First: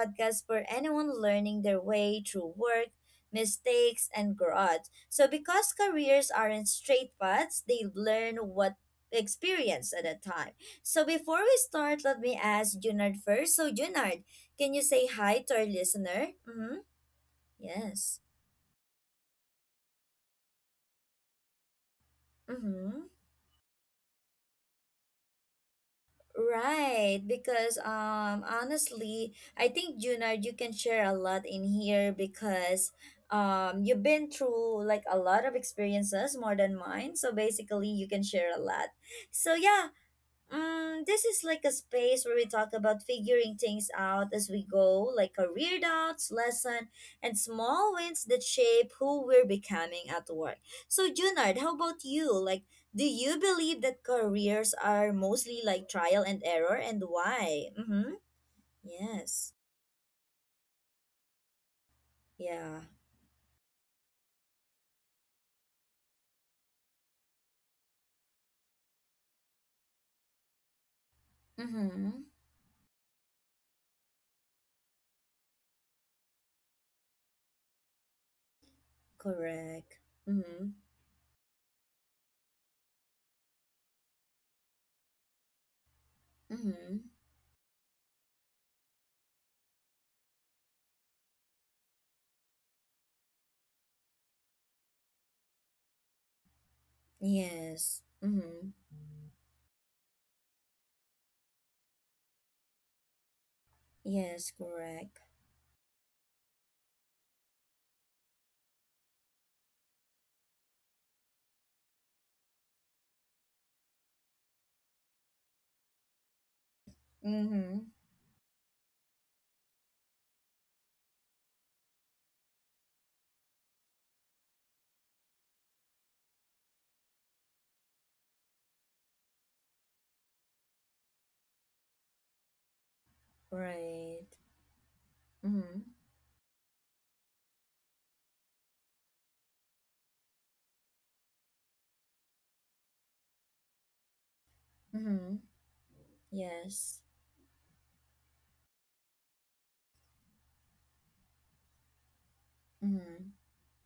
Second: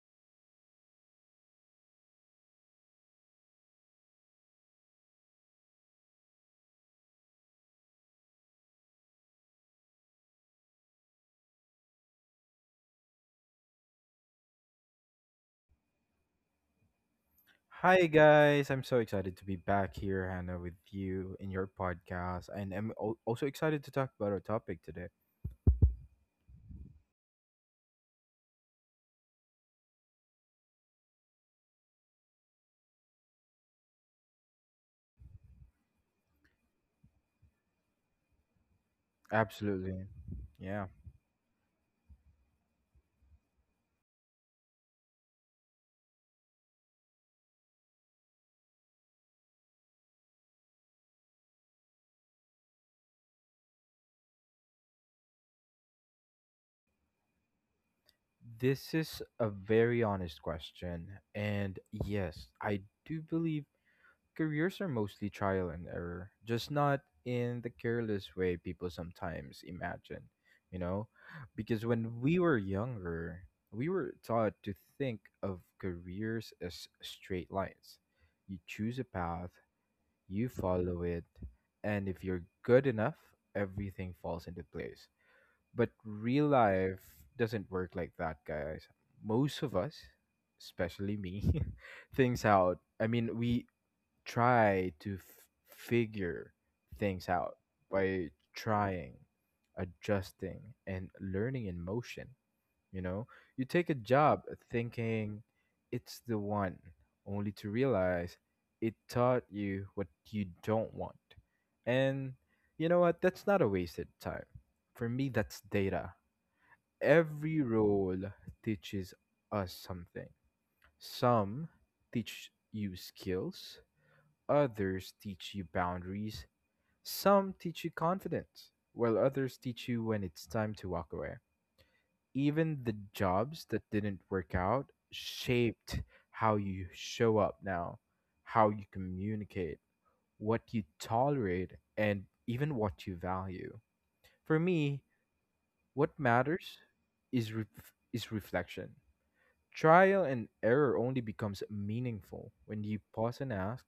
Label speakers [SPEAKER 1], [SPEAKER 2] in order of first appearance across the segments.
[SPEAKER 1] podcast for anyone learning their way through work mistakes and growth so because careers aren't straight paths, they learn what experience at a time. So before we start, let me ask Junard first. So Junard, can you say hi to our listener? Mm-hmm.
[SPEAKER 2] Hi
[SPEAKER 1] Yes.
[SPEAKER 2] guys, I'm so excited to be back here, Hannah, with you in your podcast, and
[SPEAKER 1] Mm-hmm.
[SPEAKER 2] also excited to talk about our topic today.
[SPEAKER 1] Right, because honestly, I think Junard, you can share a lot in here because you've been through like a lot of experiences more than mine. So basically, you can share a lot. So yeah.
[SPEAKER 2] Absolutely, yeah.
[SPEAKER 1] Mm, this is like a space where we talk about figuring things out as we go, like career doubts, lesson, and small wins that shape who we're becoming at work. So, Junard, how about you? Like, do you believe that careers are mostly like trial and error, and why? Mm-hmm.
[SPEAKER 2] This is a
[SPEAKER 1] Yes.
[SPEAKER 2] very honest question, and yes, I
[SPEAKER 1] Yeah.
[SPEAKER 2] do believe careers are mostly trial and error, just not in the careless way people sometimes imagine, you know? Because
[SPEAKER 1] Mm-hmm.
[SPEAKER 2] when we were younger, we were taught to think of careers as straight lines. You choose a path,
[SPEAKER 1] Correct.
[SPEAKER 2] you
[SPEAKER 1] Mm-hmm.
[SPEAKER 2] follow it, and if you're good enough, everything falls into place. But real life
[SPEAKER 1] Mm-hmm.
[SPEAKER 2] doesn't work like that, guys. Most of us, especially me, things out. We try to f- figure things out
[SPEAKER 1] Yes.
[SPEAKER 2] by
[SPEAKER 1] Mm-hmm.
[SPEAKER 2] trying, adjusting, and learning in motion. You know, you take a job
[SPEAKER 1] Yes. Correct.
[SPEAKER 2] thinking it's the one, only to realize it taught you what you don't want. And you know what? That's not a wasted time. For me, that's data. Every
[SPEAKER 1] Mm-hmm.
[SPEAKER 2] role teaches us something. Some teach you skills, others teach you boundaries, some teach you confidence, while others teach you when it's time to walk away. Even the jobs that didn't
[SPEAKER 1] Right.
[SPEAKER 2] work out
[SPEAKER 1] Mm-hmm.
[SPEAKER 2] shaped how you show up now, how you communicate, what you tolerate, and even what you value. For me,
[SPEAKER 1] Mm-hmm.
[SPEAKER 2] what matters
[SPEAKER 1] Yes.
[SPEAKER 2] is ref is reflection. Trial and error only becomes meaningful when you
[SPEAKER 1] Mm.
[SPEAKER 2] pause and ask,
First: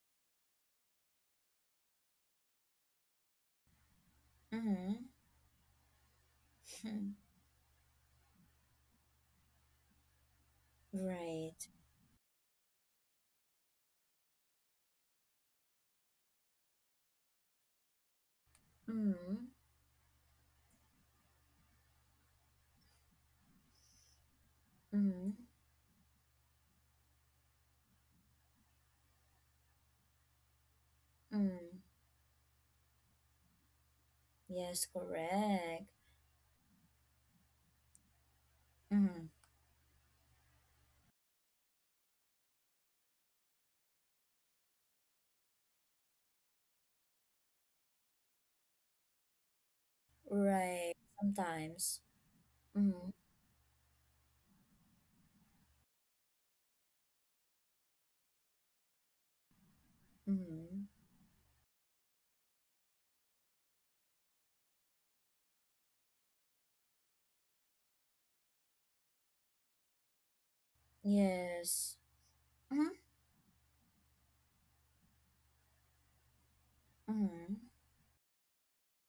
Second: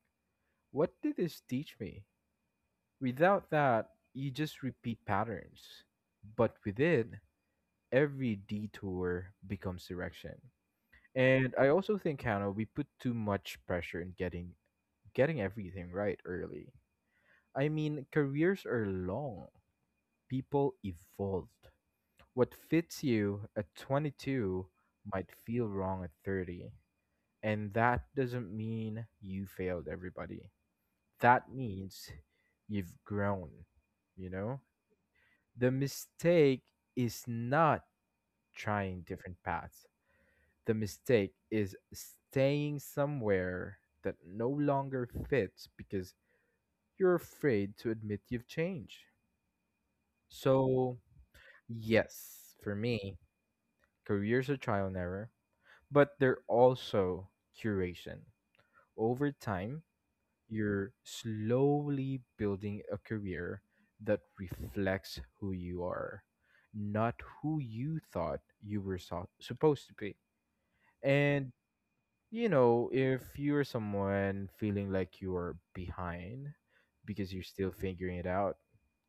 [SPEAKER 2] what did this teach me? Without that, you just
[SPEAKER 1] Mm-hmm.
[SPEAKER 2] repeat patterns. But with it, every detour becomes direction. And
[SPEAKER 1] Right.
[SPEAKER 2] I also think, Hannah, we put too much pressure in getting everything right early. I mean, careers are long.
[SPEAKER 1] Mm.
[SPEAKER 2] People evolved. What fits you at 22 might
[SPEAKER 1] Mm.
[SPEAKER 2] feel wrong at 30. And that doesn't mean you failed everybody. That
[SPEAKER 1] Mm.
[SPEAKER 2] means you've grown, you know?
[SPEAKER 1] Yes,
[SPEAKER 2] The
[SPEAKER 1] correct.
[SPEAKER 2] mistake is not trying
[SPEAKER 1] Mm.
[SPEAKER 2] different paths. The mistake is staying somewhere that no longer fits because you're afraid to admit you've changed.
[SPEAKER 1] Right.
[SPEAKER 2] So,
[SPEAKER 1] Sometimes.
[SPEAKER 2] yes, for
[SPEAKER 1] Mm.
[SPEAKER 2] me, careers are trial and error, but they're also curation. Over time,
[SPEAKER 1] Mm.
[SPEAKER 2] you're slowly building a career that reflects who you are, not who you thought you supposed to be. And,
[SPEAKER 1] Yes.
[SPEAKER 2] you know,
[SPEAKER 1] Mm.
[SPEAKER 2] if you're someone feeling like you're behind because you're
[SPEAKER 1] Mm.
[SPEAKER 2] still figuring it out,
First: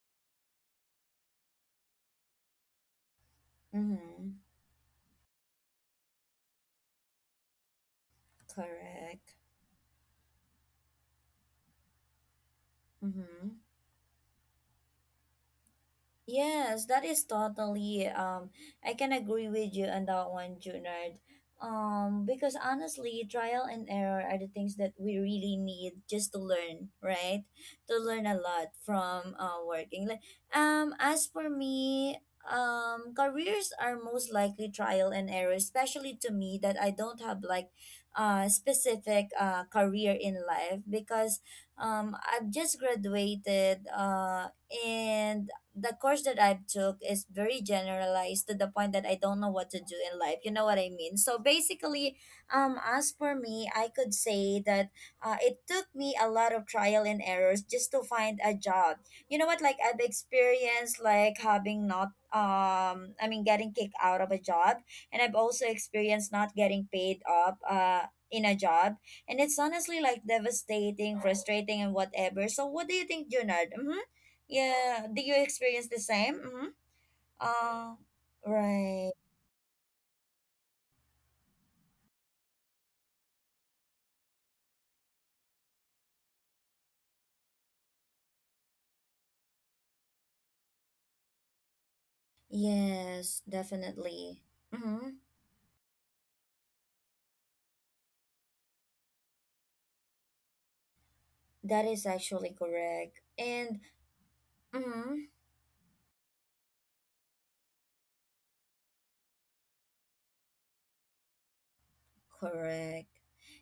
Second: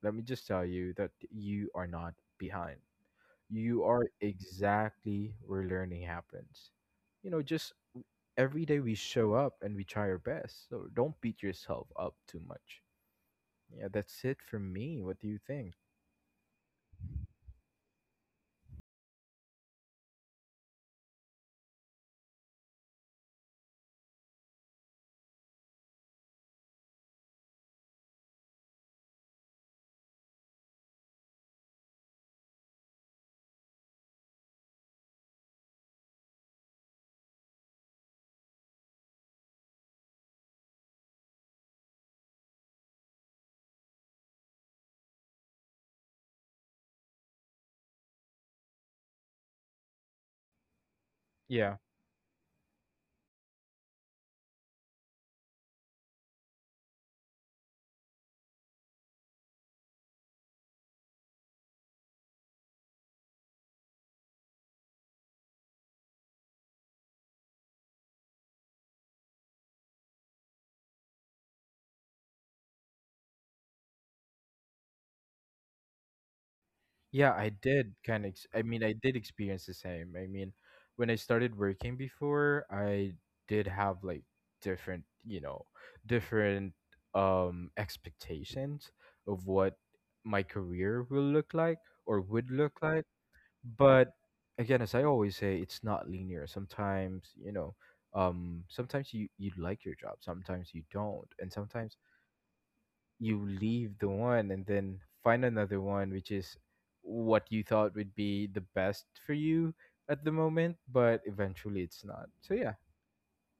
[SPEAKER 2] let me just tell you that you are not behind. You are
[SPEAKER 1] Mm.
[SPEAKER 2] exactly where learning happens. You know, just every day we show
[SPEAKER 1] Correct.
[SPEAKER 2] up and we try our best. So don't beat yourself up too much.
[SPEAKER 1] Mm.
[SPEAKER 2] Yeah, that's it for me. What do you think?
[SPEAKER 1] Yes, that is totally I can agree with you on that one, Junard. Because honestly, trial and error are the things that we really need just to learn, right? To learn a lot from working. Like as for me, careers are most likely trial and error, especially to me that I don't have like specific career in life because I've just graduated and the course that I took is very generalized to the point that I don't know what to do in life. You know what I mean? So
[SPEAKER 2] Yeah.
[SPEAKER 1] basically, as for me, I could say that it took me a lot of trial and errors just to find a job. You know what? Like I've experienced like having not getting kicked out of a job, and I've also experienced not getting paid up in a job, and it's honestly like devastating, frustrating, and whatever. So what do you think, Junard? Mm-hmm. Yeah, do you experience the same? Mm-hmm.
[SPEAKER 2] Yeah, I
[SPEAKER 1] Uh,
[SPEAKER 2] did kind of. I mean, I
[SPEAKER 1] right.
[SPEAKER 2] did experience the same. I mean, when I started working before, I did have like different, you know, different expectations of what my career will look like or would look like.
[SPEAKER 1] Yes,
[SPEAKER 2] But
[SPEAKER 1] definitely.
[SPEAKER 2] again, as I
[SPEAKER 1] Mm-hmm.
[SPEAKER 2] always say, it's not linear sometimes, you know. Sometimes you like your job, sometimes you don't, and
[SPEAKER 1] That
[SPEAKER 2] sometimes
[SPEAKER 1] is actually correct.
[SPEAKER 2] you
[SPEAKER 1] And
[SPEAKER 2] leave the one and then
[SPEAKER 1] mm-hmm.
[SPEAKER 2] find another one which is what you thought would be the best for you at the moment, but eventually it's not. So yeah.
[SPEAKER 1] Correct.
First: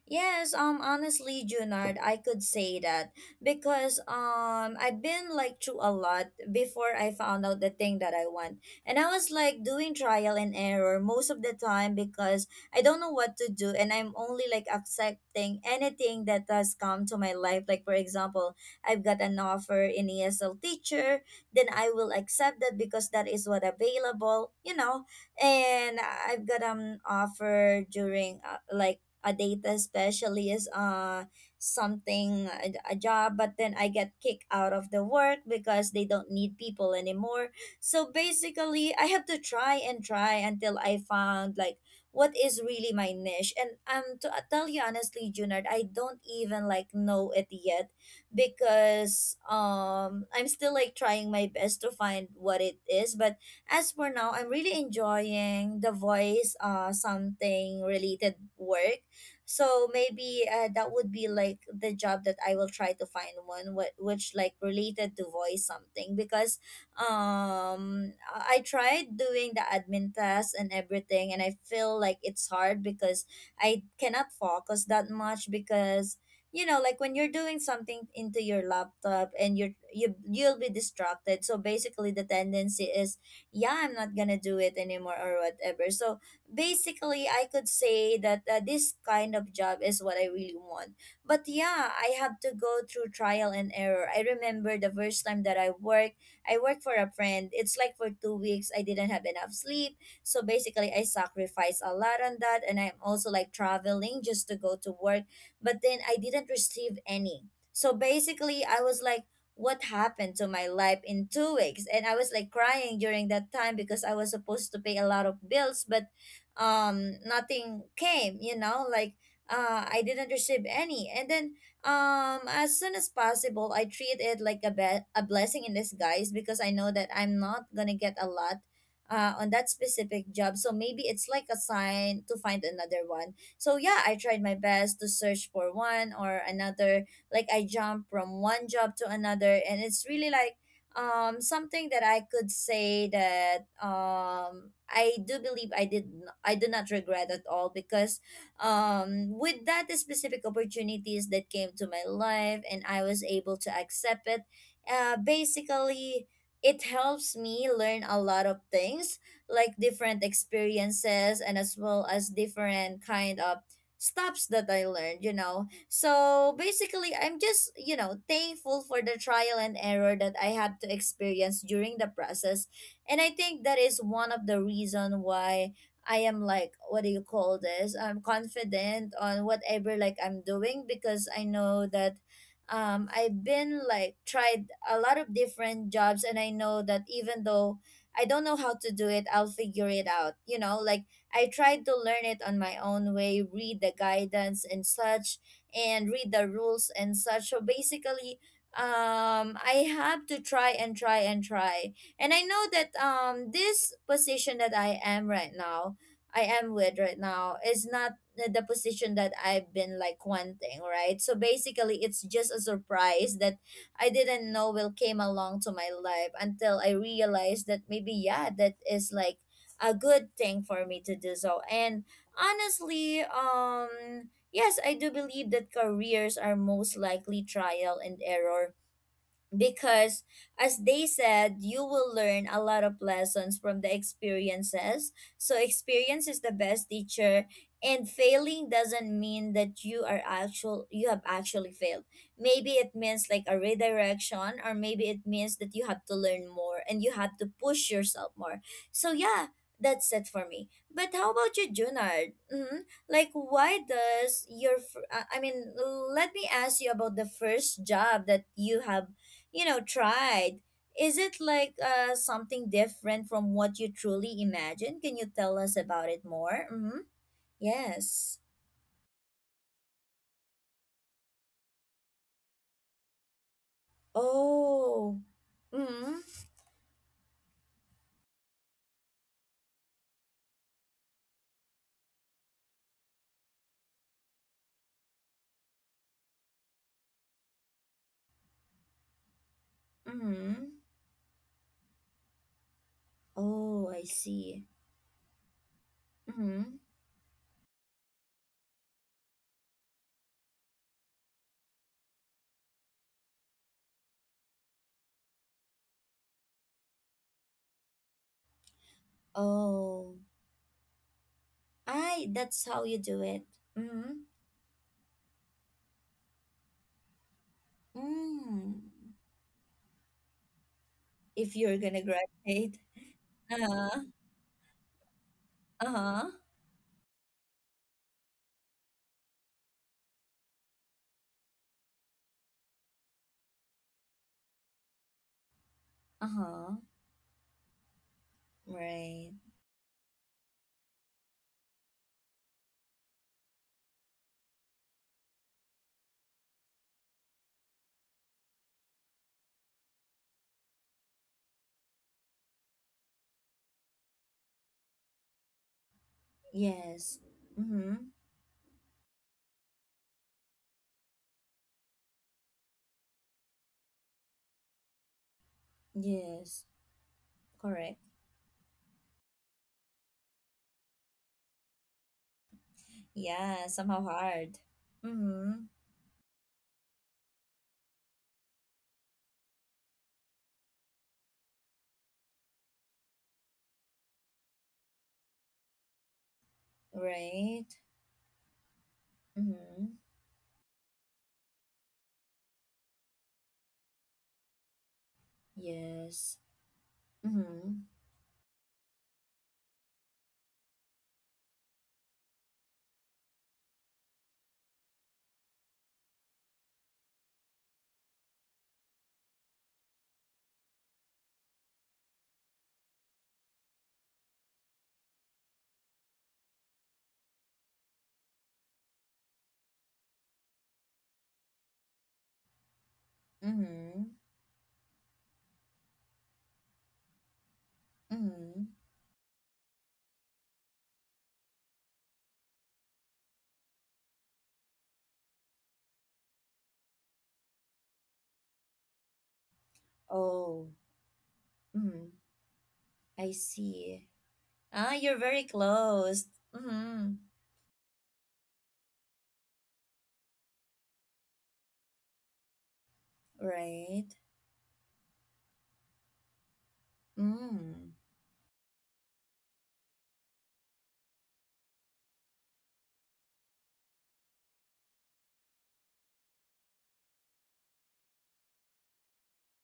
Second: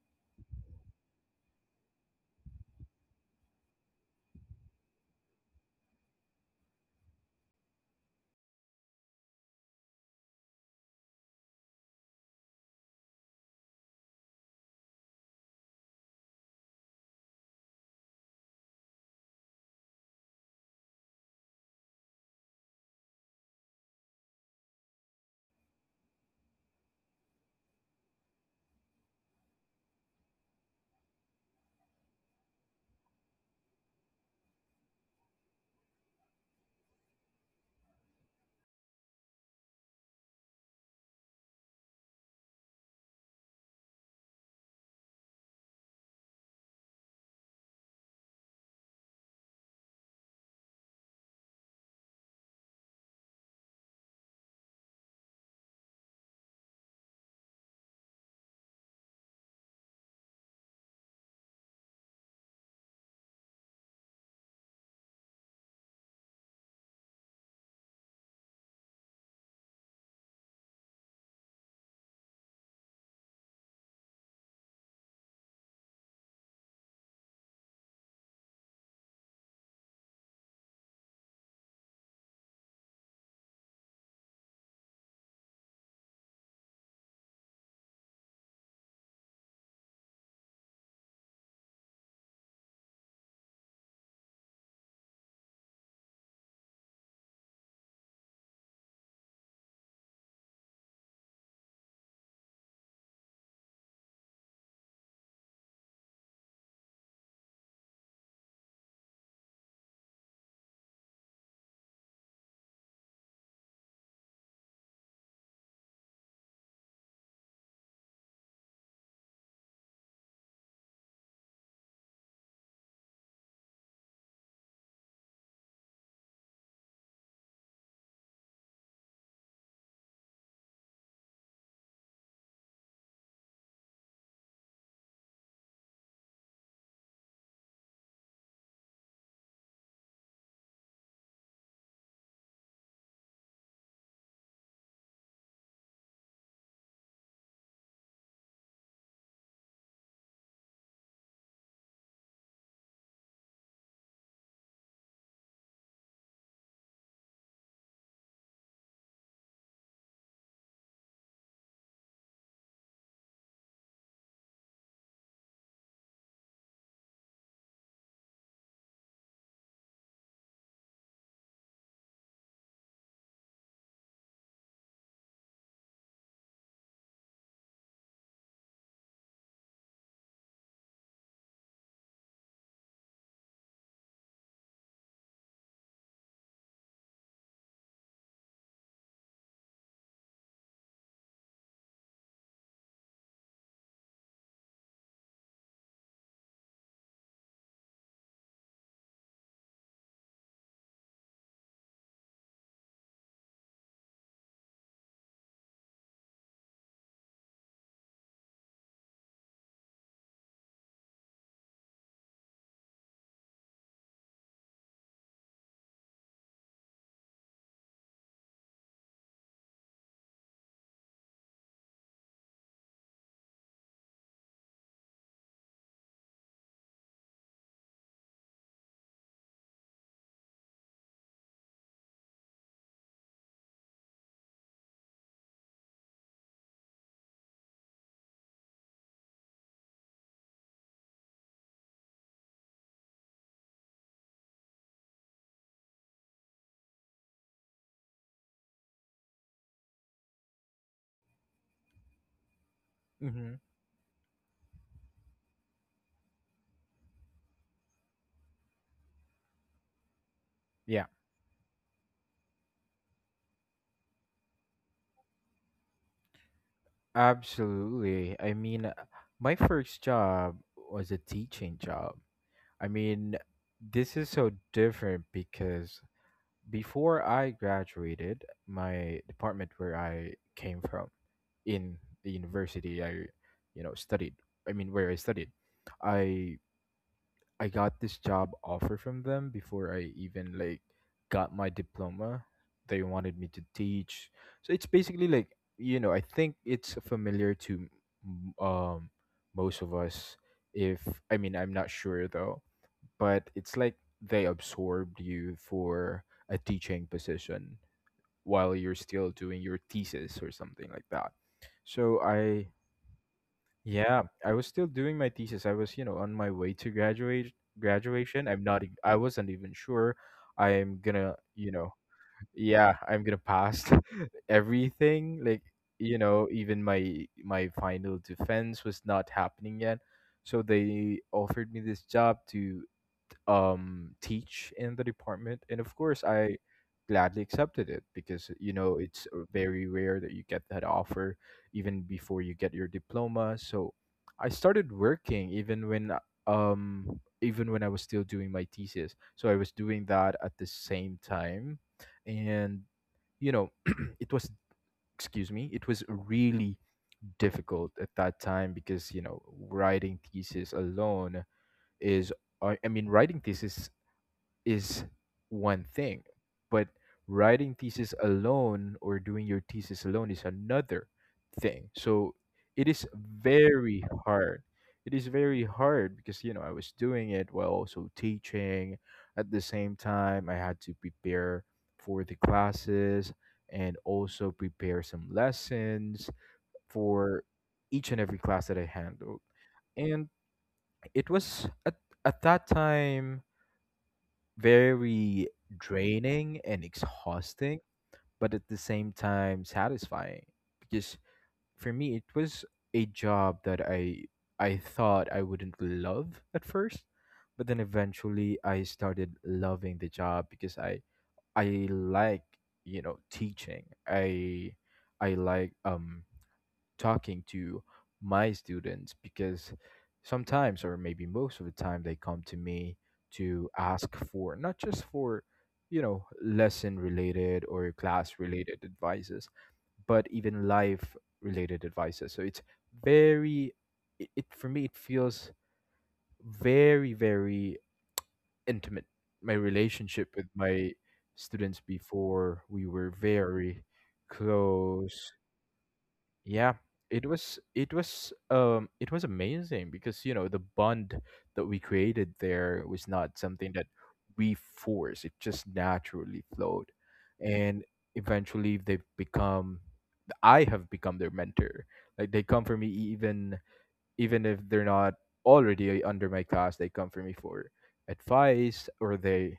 [SPEAKER 1] Yes, honestly, Junard, I could say that because I've been like through a lot before I found out the thing that I want. And I was like doing trial and error most of the time because I don't know what to do and I'm only like accepting anything that has come to my life. Like for example, I've got an offer in ESL teacher, then I will accept that because that is what available, you know, and I've got an offer during like a data specialist something a job, but then I get kicked out of the work because they don't need people anymore. So basically I have to try and try until I found like what is really my niche. And to tell you honestly Junard, I don't even like know it yet because I'm still like trying my best to find what it is. But as for now, I'm really enjoying the voice something related work. So maybe that would be like the job that I will try to find one, which like related to voice something because I tried doing the admin test and everything, and I feel like it's hard because I cannot focus that much because you know, like when you're doing something into your laptop and you'll be distracted. So basically the tendency is, yeah, I'm not gonna do it anymore or whatever. So basically I could say that this kind of job is what I really want. But yeah, I have to go through trial and error. I remember the first time that I worked, I worked for a friend. It's like for 2 weeks I didn't have enough sleep, so basically I sacrificed a lot on that, and I'm also like traveling just to go to work, but then I didn't receive any. So basically I was like, what happened to my life in 2 weeks? And I was like crying during that time because I was supposed to pay a lot of bills, but nothing came, you know, like I didn't receive any. And then as soon as possible I treat it like a a blessing in disguise because I know that I'm not gonna get a lot on that specific job. So maybe it's like a sign to find another one. So yeah, I tried my best to search for one or another, like I jump from one job to another, and it's really like something that I could say that I do believe I did n- I do not regret at all because with that specific opportunities that came to my life and I was able to accept it, basically it helps me learn a lot of things like different experiences and as well as different kind of stops that I learned, you know. So basically, I'm just, you know, thankful for the trial and error that I had to experience during the process. And I think that is one of the reason why I am like, what do you call this? I'm confident on whatever like I'm doing because I know that I've been like tried a lot of different jobs, and I know that even though I don't know how to do it, I'll figure it out. You know, like I tried to learn it on my own way, read the guidance and such, and read the rules and such. So basically, I have to try and try and try. And I know that this position that I am right now, I am with right now, is not the position that I've been like wanting, right? So basically, it's just a surprise that I didn't know will came along to my life until I realized that maybe yeah, that is like a good thing for me to do so. And honestly, um, yes, I do believe that careers are most likely trial and error because as they said, you will learn a lot of lessons from the experiences. So experience is the best teacher, and failing doesn't mean that you have actually failed. Maybe it means like a redirection, or maybe it means that you have to learn more and you have to push yourself more. So yeah, that's it for me. But how about you, Junard? Mm-hmm. Like
[SPEAKER 2] Hmm.
[SPEAKER 1] why does your let me ask you about the first job that you have, you know, tried.
[SPEAKER 2] Yeah,
[SPEAKER 1] Is it like something different from what you truly imagine? Can you tell us about it more? Mm-hmm.
[SPEAKER 2] absolutely.
[SPEAKER 1] Yes.
[SPEAKER 2] My first job was a teaching job. I mean, this is so
[SPEAKER 1] Oh.
[SPEAKER 2] different because
[SPEAKER 1] Mm-hmm.
[SPEAKER 2] before I graduated, my department where I came from in the university I, you know, studied, I mean where I studied, I I got this job offer from them before I even
[SPEAKER 1] Mm-hmm.
[SPEAKER 2] like got my diploma. They wanted me to
[SPEAKER 1] Oh, I
[SPEAKER 2] teach.
[SPEAKER 1] see.
[SPEAKER 2] So it's basically like, you know, I think
[SPEAKER 1] Mm-hmm.
[SPEAKER 2] it's familiar to m- um most of us, if, I mean, I'm not sure though, but it's like they absorbed you for a teaching position while you're still doing your
[SPEAKER 1] Oh.
[SPEAKER 2] thesis or something like that. So
[SPEAKER 1] I, that's
[SPEAKER 2] I
[SPEAKER 1] how you do it. Mm-hmm.
[SPEAKER 2] Yeah, I was still doing my thesis. I was, you know, on my way to graduate graduation. I'm
[SPEAKER 1] Mm.
[SPEAKER 2] not e- I wasn't even sure I'm going to,
[SPEAKER 1] If
[SPEAKER 2] you
[SPEAKER 1] you're
[SPEAKER 2] know,
[SPEAKER 1] gonna graduate.
[SPEAKER 2] yeah, I'm going to pass
[SPEAKER 1] Uh-huh.
[SPEAKER 2] everything, like, you
[SPEAKER 1] Uh-huh.
[SPEAKER 2] know. Even my final defense was not happening yet. So they offered me this job to teach in the department, and of course I
[SPEAKER 1] Uh-huh.
[SPEAKER 2] gladly accepted it because, you know, it's
[SPEAKER 1] Right.
[SPEAKER 2] very rare that you get that offer even before you get your diploma. So I started working even when I was still doing my thesis, so I was doing that at the same time. And you know, it was, excuse me, it was really
[SPEAKER 1] Yes.
[SPEAKER 2] difficult
[SPEAKER 1] Mm-hmm.
[SPEAKER 2] at that time because, you know, writing thesis alone is, writing thesis is one thing,
[SPEAKER 1] Yes.
[SPEAKER 2] but writing
[SPEAKER 1] Correct.
[SPEAKER 2] thesis alone or doing your thesis alone is another thing. So it is
[SPEAKER 1] Yeah, somehow
[SPEAKER 2] very
[SPEAKER 1] hard.
[SPEAKER 2] hard. It is
[SPEAKER 1] Mm-hmm.
[SPEAKER 2] very hard because, you know, I was doing it while also teaching. At the same time, I had to prepare for the classes and also prepare some lessons for
[SPEAKER 1] Right.
[SPEAKER 2] each and every class that I handled,
[SPEAKER 1] Mm-hmm.
[SPEAKER 2] and it was at that time very
[SPEAKER 1] Yes.
[SPEAKER 2] draining and
[SPEAKER 1] Mm-hmm.
[SPEAKER 2] exhausting, but at the same time satisfying. Because for me, it was a job that I thought I wouldn't love at first, but then eventually I started loving the job because I like, you know, teaching. I I like talking to my students because sometimes, or maybe most of the time, they come to me to
[SPEAKER 1] Mm-hmm.
[SPEAKER 2] ask for, not just for, you know, lesson related or class
[SPEAKER 1] Mm-hmm.
[SPEAKER 2] related advices, but even life related advices. So it's very, it, for me, it feels very, very intimate. My relationship with
[SPEAKER 1] Oh.
[SPEAKER 2] my students
[SPEAKER 1] Mm-hmm.
[SPEAKER 2] before, we were
[SPEAKER 1] I
[SPEAKER 2] very
[SPEAKER 1] see. Ah, you're
[SPEAKER 2] close.
[SPEAKER 1] very close.
[SPEAKER 2] Yeah,
[SPEAKER 1] Mm-hmm.
[SPEAKER 2] it was, it was amazing because, you know, the bond that we created there was not something that
[SPEAKER 1] Right.
[SPEAKER 2] we forced. It just naturally flowed, and
[SPEAKER 1] Mm.
[SPEAKER 2] eventually they've become I have become their mentor. Like they come for me even, even if they're not already under my class, they come for me for advice, or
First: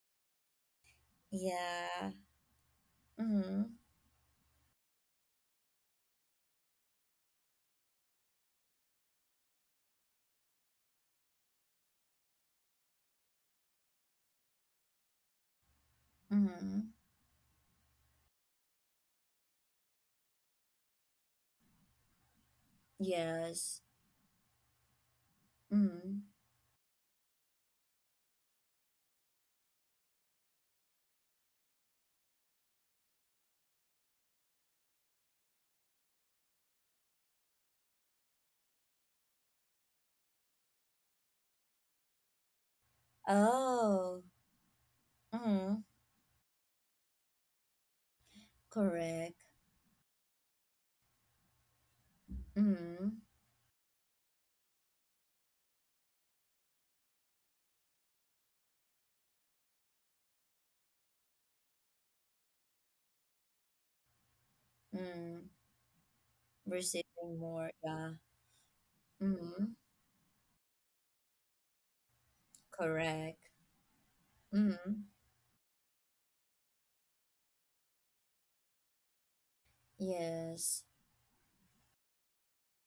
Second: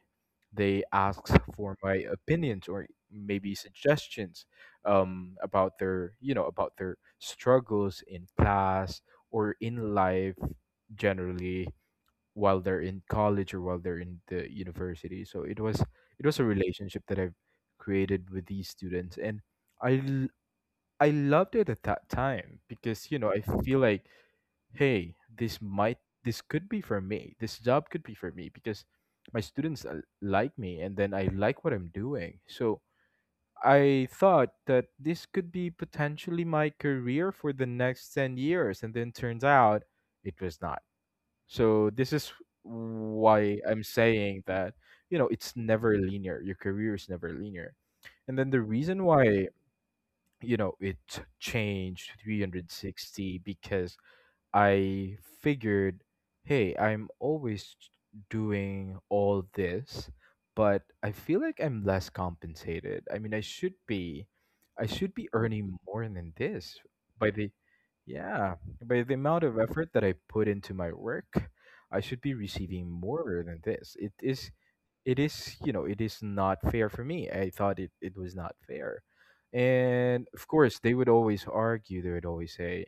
[SPEAKER 2] they ask for my
[SPEAKER 1] Yeah.
[SPEAKER 2] opinions or maybe
[SPEAKER 1] Mm-hmm.
[SPEAKER 2] suggestions about their, you know, about their struggles in class or in life generally while they're in college or while they're in the university. So it was, it was a
[SPEAKER 1] Mm-hmm.
[SPEAKER 2] relationship that I've created with these students, and i I loved it at that time because, you know, I feel
[SPEAKER 1] Yes.
[SPEAKER 2] like, hey, this might,
[SPEAKER 1] Mm.
[SPEAKER 2] this could be for me. This job could be for me because my students like me, and then I like what I'm doing. So I thought that this could be potentially my career for the next 10 years, and then turns out it was not. So this is why I'm
[SPEAKER 1] Oh.
[SPEAKER 2] saying that, you know, it's
[SPEAKER 1] Mm-hmm.
[SPEAKER 2] never linear. Your career is never linear. And then the reason why,
[SPEAKER 1] Correct.
[SPEAKER 2] you know, it changed
[SPEAKER 1] Mm-hmm.
[SPEAKER 2] 360 because I figured, hey, I'm always doing all this, but I feel like I'm less compensated. I should be
[SPEAKER 1] Mm.
[SPEAKER 2] earning more than this by
[SPEAKER 1] Receiving more. Yeah.
[SPEAKER 2] yeah, by the amount of
[SPEAKER 1] Mm-hmm.
[SPEAKER 2] effort that I put into my work. I should be receiving more
[SPEAKER 1] Correct.
[SPEAKER 2] than this.
[SPEAKER 1] Mm-hmm.
[SPEAKER 2] You know, it is not fair for me. It was not fair. And of course,
[SPEAKER 1] Yes.
[SPEAKER 2] they would always argue, they would always say,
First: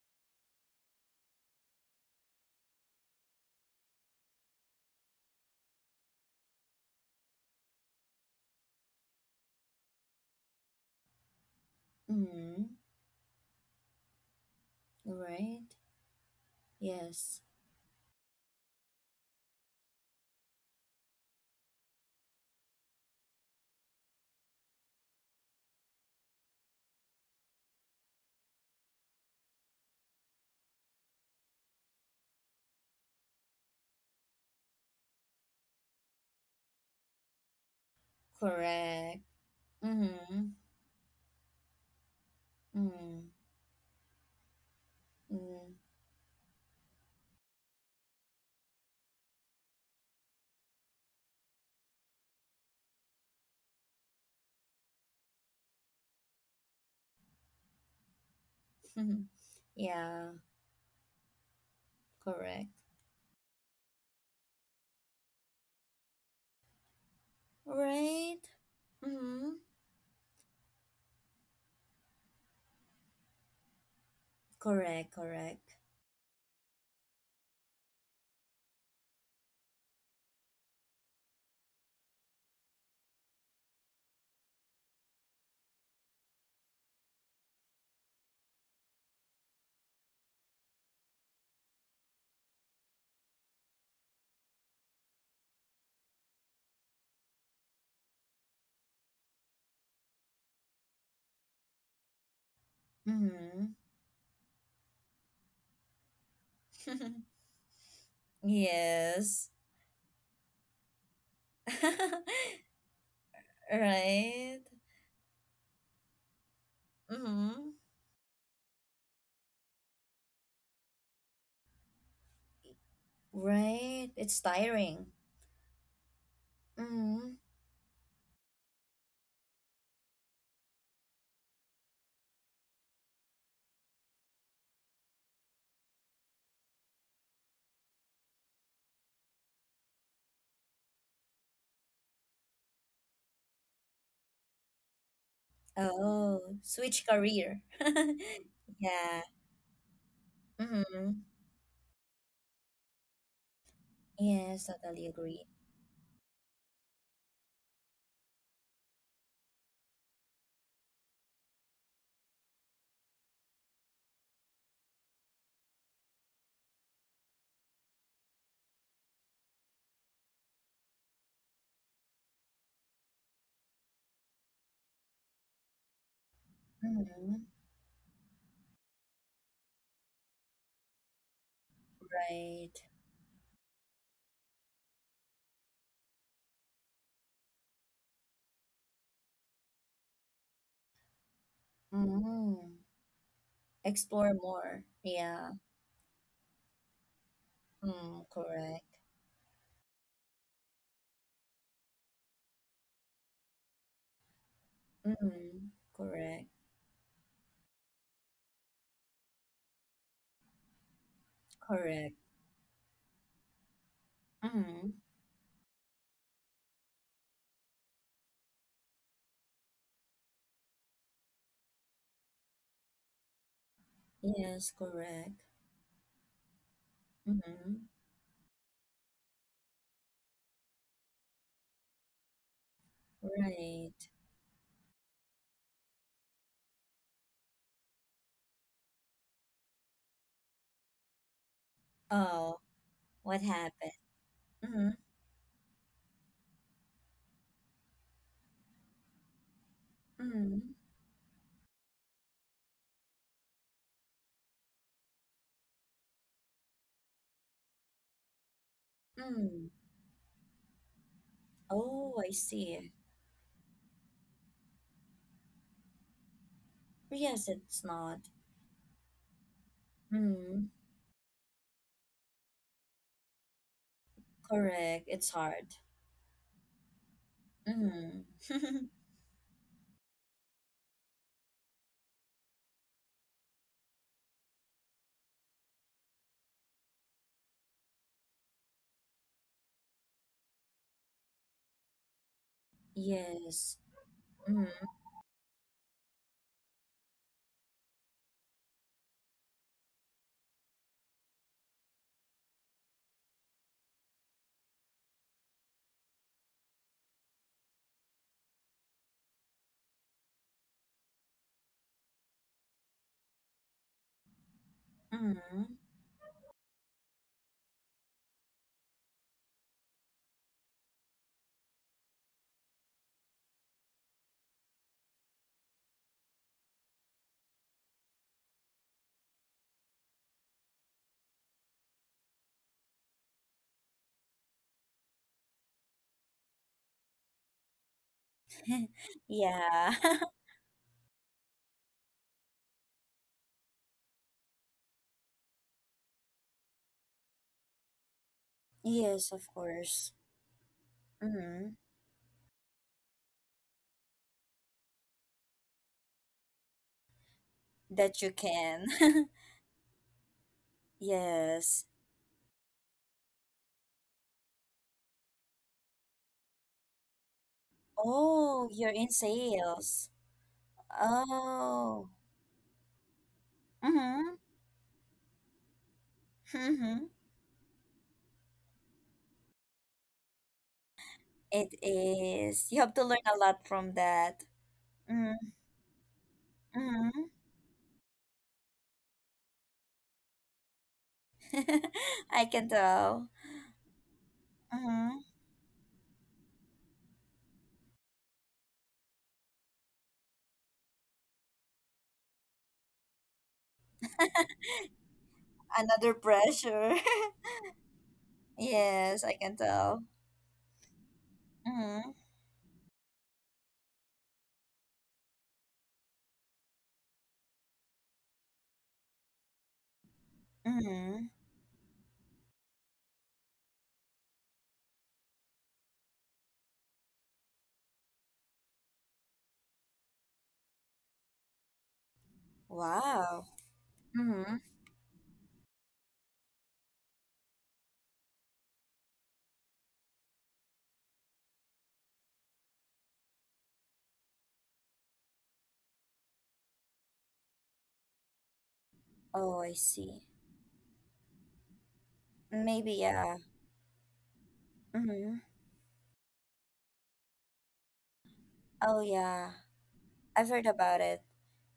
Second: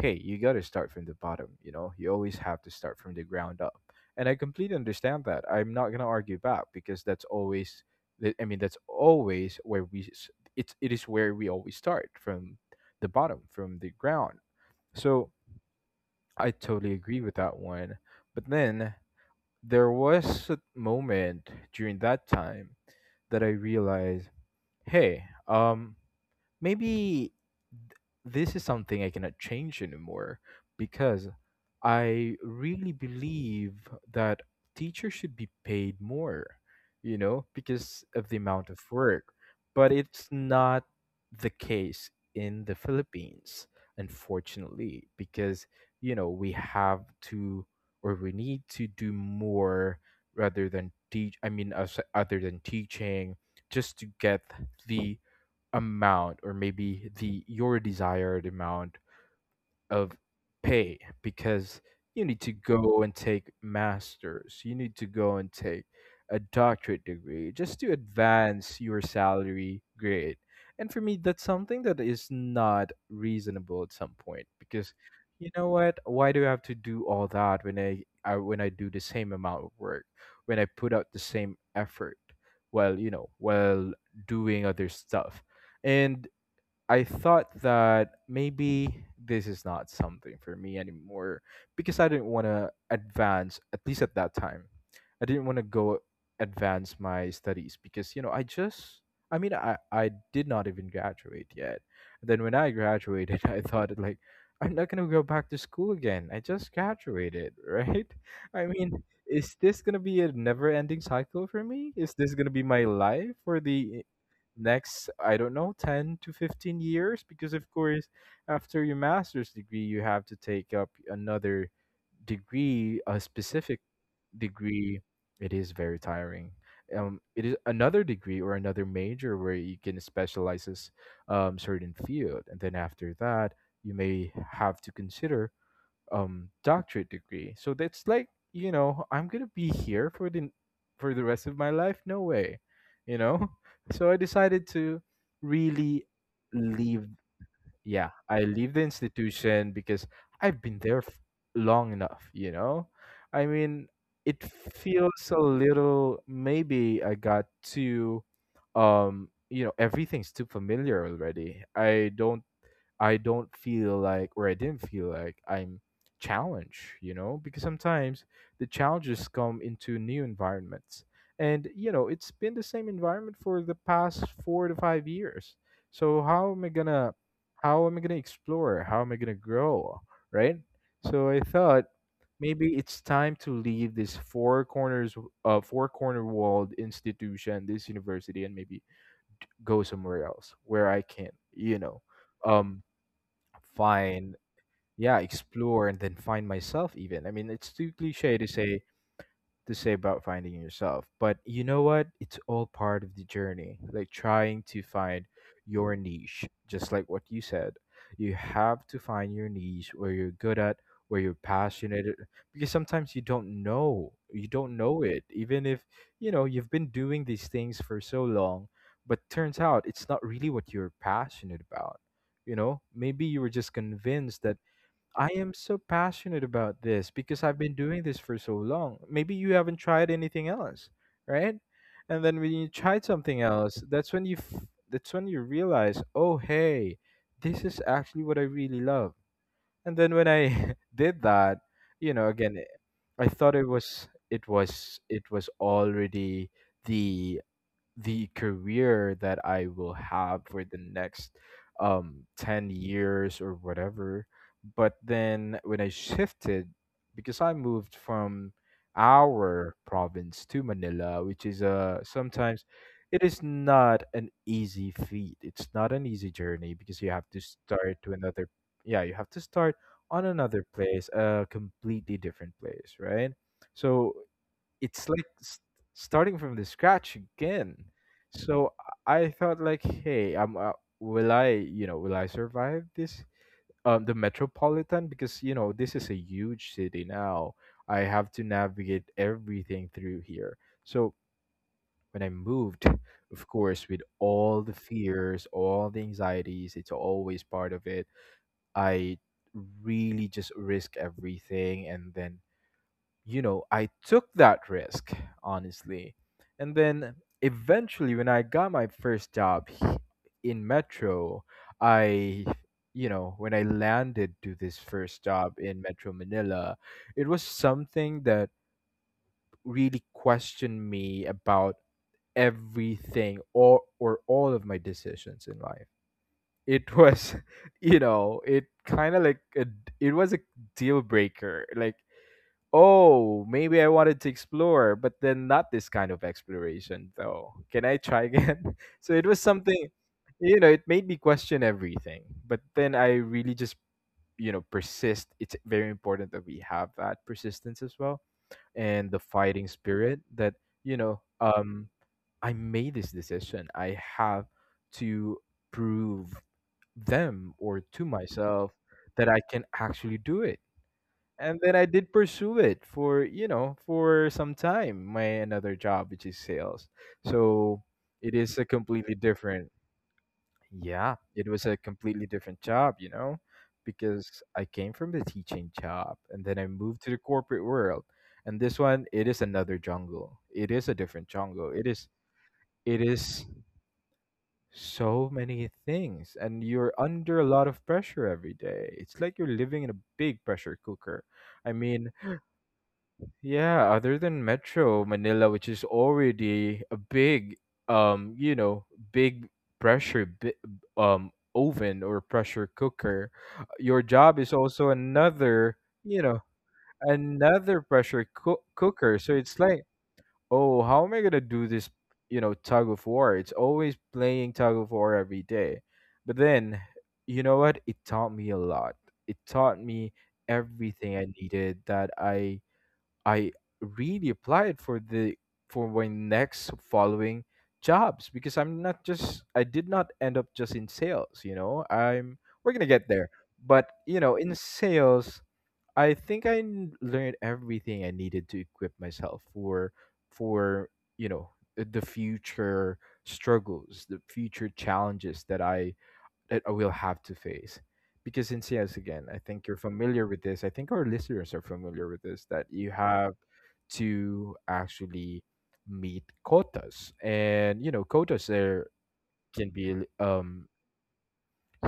[SPEAKER 2] hey, you got to start from the bottom, you know? You always have to start from the ground up. And I completely understand that. I'm not going to argue back because that's always th- I mean, that's always where it's it is where we always start, from
[SPEAKER 1] Mm.
[SPEAKER 2] the bottom, from the ground. So,
[SPEAKER 1] Right.
[SPEAKER 2] I totally agree with
[SPEAKER 1] Yes.
[SPEAKER 2] that one. But then there was a moment during that time that I realized, hey, um, maybe th- this is something I cannot change anymore because I really believe that teachers should be paid more, you know, because of the amount of
[SPEAKER 1] Correct.
[SPEAKER 2] work. But it's
[SPEAKER 1] Mm-hmm.
[SPEAKER 2] not the case in the
[SPEAKER 1] Mm.
[SPEAKER 2] Philippines, unfortunately, because,
[SPEAKER 1] Mm.
[SPEAKER 2] you know, we have to, or we need to do more rather than teach, I mean, as- other than teaching, just to get the amount, or maybe the, your desired amount of
[SPEAKER 1] yeah.
[SPEAKER 2] pay, because you need to
[SPEAKER 1] Correct.
[SPEAKER 2] go and take masters, you need to go and take a doctorate degree just to
[SPEAKER 1] Right.
[SPEAKER 2] advance your
[SPEAKER 1] Mm-hmm.
[SPEAKER 2] salary grade. And for me, that's something that is not reasonable at some point because,
[SPEAKER 1] Correct.
[SPEAKER 2] you know
[SPEAKER 1] Correct.
[SPEAKER 2] what, why do I have to do all that when I, when I do the same amount of work, when I put out the same effort while, you know, while doing other stuff. And I thought that maybe this is not something for me anymore because I didn't want to advance, at least at that time. I didn't want to go advance my studies because, you know, I just, I mean, I did not even graduate yet. Then when I graduated,
[SPEAKER 1] Mm-hmm.
[SPEAKER 2] I thought, like, I'm not going to go back to school again. I just graduated, right? I mean,
[SPEAKER 1] yes.
[SPEAKER 2] is this going to be a never ending cycle for me? Is this going to be my life for the
[SPEAKER 1] right.
[SPEAKER 2] next, I don't know 10 to 15 years? Because of
[SPEAKER 1] Mm-hmm.
[SPEAKER 2] course after your master's degree you have to take up another degree, a specific
[SPEAKER 1] Right. It's
[SPEAKER 2] degree.
[SPEAKER 1] tiring.
[SPEAKER 2] it is very tiring
[SPEAKER 1] Mm-hmm.
[SPEAKER 2] it is another degree or another major where you can specialize in certain field, and then after that you may have to consider doctorate degree. So that's like, you know, I'm gonna be here for the rest of my life. No way. You know? So I decided to really
[SPEAKER 1] Oh, switch
[SPEAKER 2] leave
[SPEAKER 1] career.
[SPEAKER 2] yeah, I leave the
[SPEAKER 1] yeah.
[SPEAKER 2] institution because I've been there
[SPEAKER 1] Mm-hmm.
[SPEAKER 2] long enough, you know? I mean, it
[SPEAKER 1] Yes, totally
[SPEAKER 2] feels a
[SPEAKER 1] agree.
[SPEAKER 2] little, maybe I got too everything's too familiar already. I don't feel like, or I didn't feel like I'm challenged, you know, because sometimes the challenges come into new environments. And, you know, it's been the same environment for the past 4 to 5 years. So how am I gonna,
[SPEAKER 1] Mm-hmm.
[SPEAKER 2] how am I gonna explore? How am I gonna grow? Right? So I thought
[SPEAKER 1] Right.
[SPEAKER 2] maybe it's time to leave this four corners, four corner walled institution, this university, and maybe go somewhere else where I can, you know,
[SPEAKER 1] Mm,
[SPEAKER 2] um,
[SPEAKER 1] explore
[SPEAKER 2] find
[SPEAKER 1] more.
[SPEAKER 2] yeah,
[SPEAKER 1] Yeah.
[SPEAKER 2] explore and then find myself. Even, I mean, it's too
[SPEAKER 1] Mm,
[SPEAKER 2] cliche
[SPEAKER 1] correct.
[SPEAKER 2] to say about finding yourself. But you know what? It's all part of the journey, like trying to find
[SPEAKER 1] Mm,
[SPEAKER 2] your niche,
[SPEAKER 1] correct.
[SPEAKER 2] just like what you said. You have to find your niche where you're good at, where you're passionate at,
[SPEAKER 1] Correct.
[SPEAKER 2] because sometimes you don't know. You don't
[SPEAKER 1] Mm,
[SPEAKER 2] know it, even if you know you've been doing these things for so long, but turns out it's not really what you're passionate about. You know, maybe you were just convinced that
[SPEAKER 1] yes,
[SPEAKER 2] I
[SPEAKER 1] correct.
[SPEAKER 2] am so passionate about this because I've been
[SPEAKER 1] Mm,
[SPEAKER 2] doing this for so long. Maybe you haven't tried anything else, right? And then when you tried something else, that's
[SPEAKER 1] right.
[SPEAKER 2] when that's when you realize, "Oh, hey, this is actually what I really love." And then when I did that, you know, again,
[SPEAKER 1] Oh,
[SPEAKER 2] I
[SPEAKER 1] what
[SPEAKER 2] thought it
[SPEAKER 1] happened?
[SPEAKER 2] was it was
[SPEAKER 1] Mm,
[SPEAKER 2] it was already the the career that I will have for
[SPEAKER 1] mm,
[SPEAKER 2] the next 10 years or whatever. But then when I shifted, because I moved from our
[SPEAKER 1] mm.
[SPEAKER 2] province to Manila, which is
[SPEAKER 1] Oh, I
[SPEAKER 2] sometimes
[SPEAKER 1] see.
[SPEAKER 2] it is not an easy feat. It's not an easy journey because you have to
[SPEAKER 1] Yes, it's
[SPEAKER 2] start to
[SPEAKER 1] not.
[SPEAKER 2] another, yeah, you have to start on another
[SPEAKER 1] Mm,
[SPEAKER 2] place, a completely different place, right? So it's
[SPEAKER 1] correct.
[SPEAKER 2] like
[SPEAKER 1] It's hard.
[SPEAKER 2] starting from the scratch again.
[SPEAKER 1] Mm.
[SPEAKER 2] So I thought like, hey, will I, you know, will I survive this? The metropolitan, because you know this is a huge city now. I have to navigate everything through here. So when I moved, of
[SPEAKER 1] Yes.
[SPEAKER 2] course, with all the
[SPEAKER 1] Mm,
[SPEAKER 2] fears, all the anxieties, it's always part of it. I really just risk everything, and then, you know, I took that risk, honestly. And then eventually, when I got my in Metro, I, you know, when I landed to this first job
[SPEAKER 1] mm.
[SPEAKER 2] in Metro Manila, it was something that really questioned me about everything, or all of my decisions in life. It was, you know, it kind of like it was a deal breaker. Like, oh, maybe I wanted to explore, but then not this kind of exploration, though. Can I try again? So it was something,
[SPEAKER 1] Yeah.
[SPEAKER 2] you know, it made me question everything. But then I really just, you know, persist. It's very important that we have that persistence as well, and the
[SPEAKER 1] Yes, of
[SPEAKER 2] fighting spirit
[SPEAKER 1] course.
[SPEAKER 2] that, you know,
[SPEAKER 1] Mm,
[SPEAKER 2] I made this decision. I have to prove them, or to
[SPEAKER 1] that you
[SPEAKER 2] myself,
[SPEAKER 1] can.
[SPEAKER 2] that I can actually do it. And then I
[SPEAKER 1] Yes.
[SPEAKER 2] did pursue it for, you know, for some time. My another job, which is sales, so it is a
[SPEAKER 1] Oh, you're
[SPEAKER 2] completely
[SPEAKER 1] in
[SPEAKER 2] different.
[SPEAKER 1] sales.
[SPEAKER 2] Yeah, it was a
[SPEAKER 1] Oh.
[SPEAKER 2] completely different job, you know,
[SPEAKER 1] Mm-hmm.
[SPEAKER 2] because I came from the teaching job and then I moved to
[SPEAKER 1] Mm-hmm.
[SPEAKER 2] the corporate world, and this one, it is another jungle. It is a different jungle.
[SPEAKER 1] It
[SPEAKER 2] It is
[SPEAKER 1] is. You have
[SPEAKER 2] it
[SPEAKER 1] to learn a
[SPEAKER 2] is
[SPEAKER 1] lot from that.
[SPEAKER 2] so many things, and you're
[SPEAKER 1] Mm-hmm.
[SPEAKER 2] under a lot of pressure every day. It's like you're living in a big pressure cooker, I mean,
[SPEAKER 1] I can tell.
[SPEAKER 2] yeah, other than Metro
[SPEAKER 1] Mm-hmm.
[SPEAKER 2] Manila, which is already a big, you know, big pressure, oven or pressure cooker, your job is also another,
[SPEAKER 1] Another
[SPEAKER 2] you know,
[SPEAKER 1] pressure.
[SPEAKER 2] another pressure cooker.
[SPEAKER 1] Yes,
[SPEAKER 2] So
[SPEAKER 1] I
[SPEAKER 2] it's
[SPEAKER 1] can
[SPEAKER 2] like,
[SPEAKER 1] tell.
[SPEAKER 2] oh, how am I gonna do this,
[SPEAKER 1] Mm-hmm.
[SPEAKER 2] you know, tug of war? It's always playing tug of war every day. But then, you know what? It taught me a lot. It taught me everything I
[SPEAKER 1] Mm-hmm.
[SPEAKER 2] needed, that I really applied for the for my next following jobs. Because I did not end up just in sales, you know. I'm we're gonna get there.
[SPEAKER 1] Wow.
[SPEAKER 2] But you know, in
[SPEAKER 1] Mm-hmm.
[SPEAKER 2] sales, I think I learned everything I needed to equip myself for for, you know, the future struggles, the future challenges that I will have to face. Because in CS again, I
[SPEAKER 1] Oh,
[SPEAKER 2] think you're
[SPEAKER 1] I
[SPEAKER 2] familiar
[SPEAKER 1] see.
[SPEAKER 2] with this. I think our listeners are familiar with this, that you
[SPEAKER 1] Maybe,
[SPEAKER 2] have
[SPEAKER 1] yeah.
[SPEAKER 2] to
[SPEAKER 1] Mm-hmm.
[SPEAKER 2] actually meet quotas. And you know, quotas there
[SPEAKER 1] Oh, yeah.
[SPEAKER 2] can be
[SPEAKER 1] I've heard about it.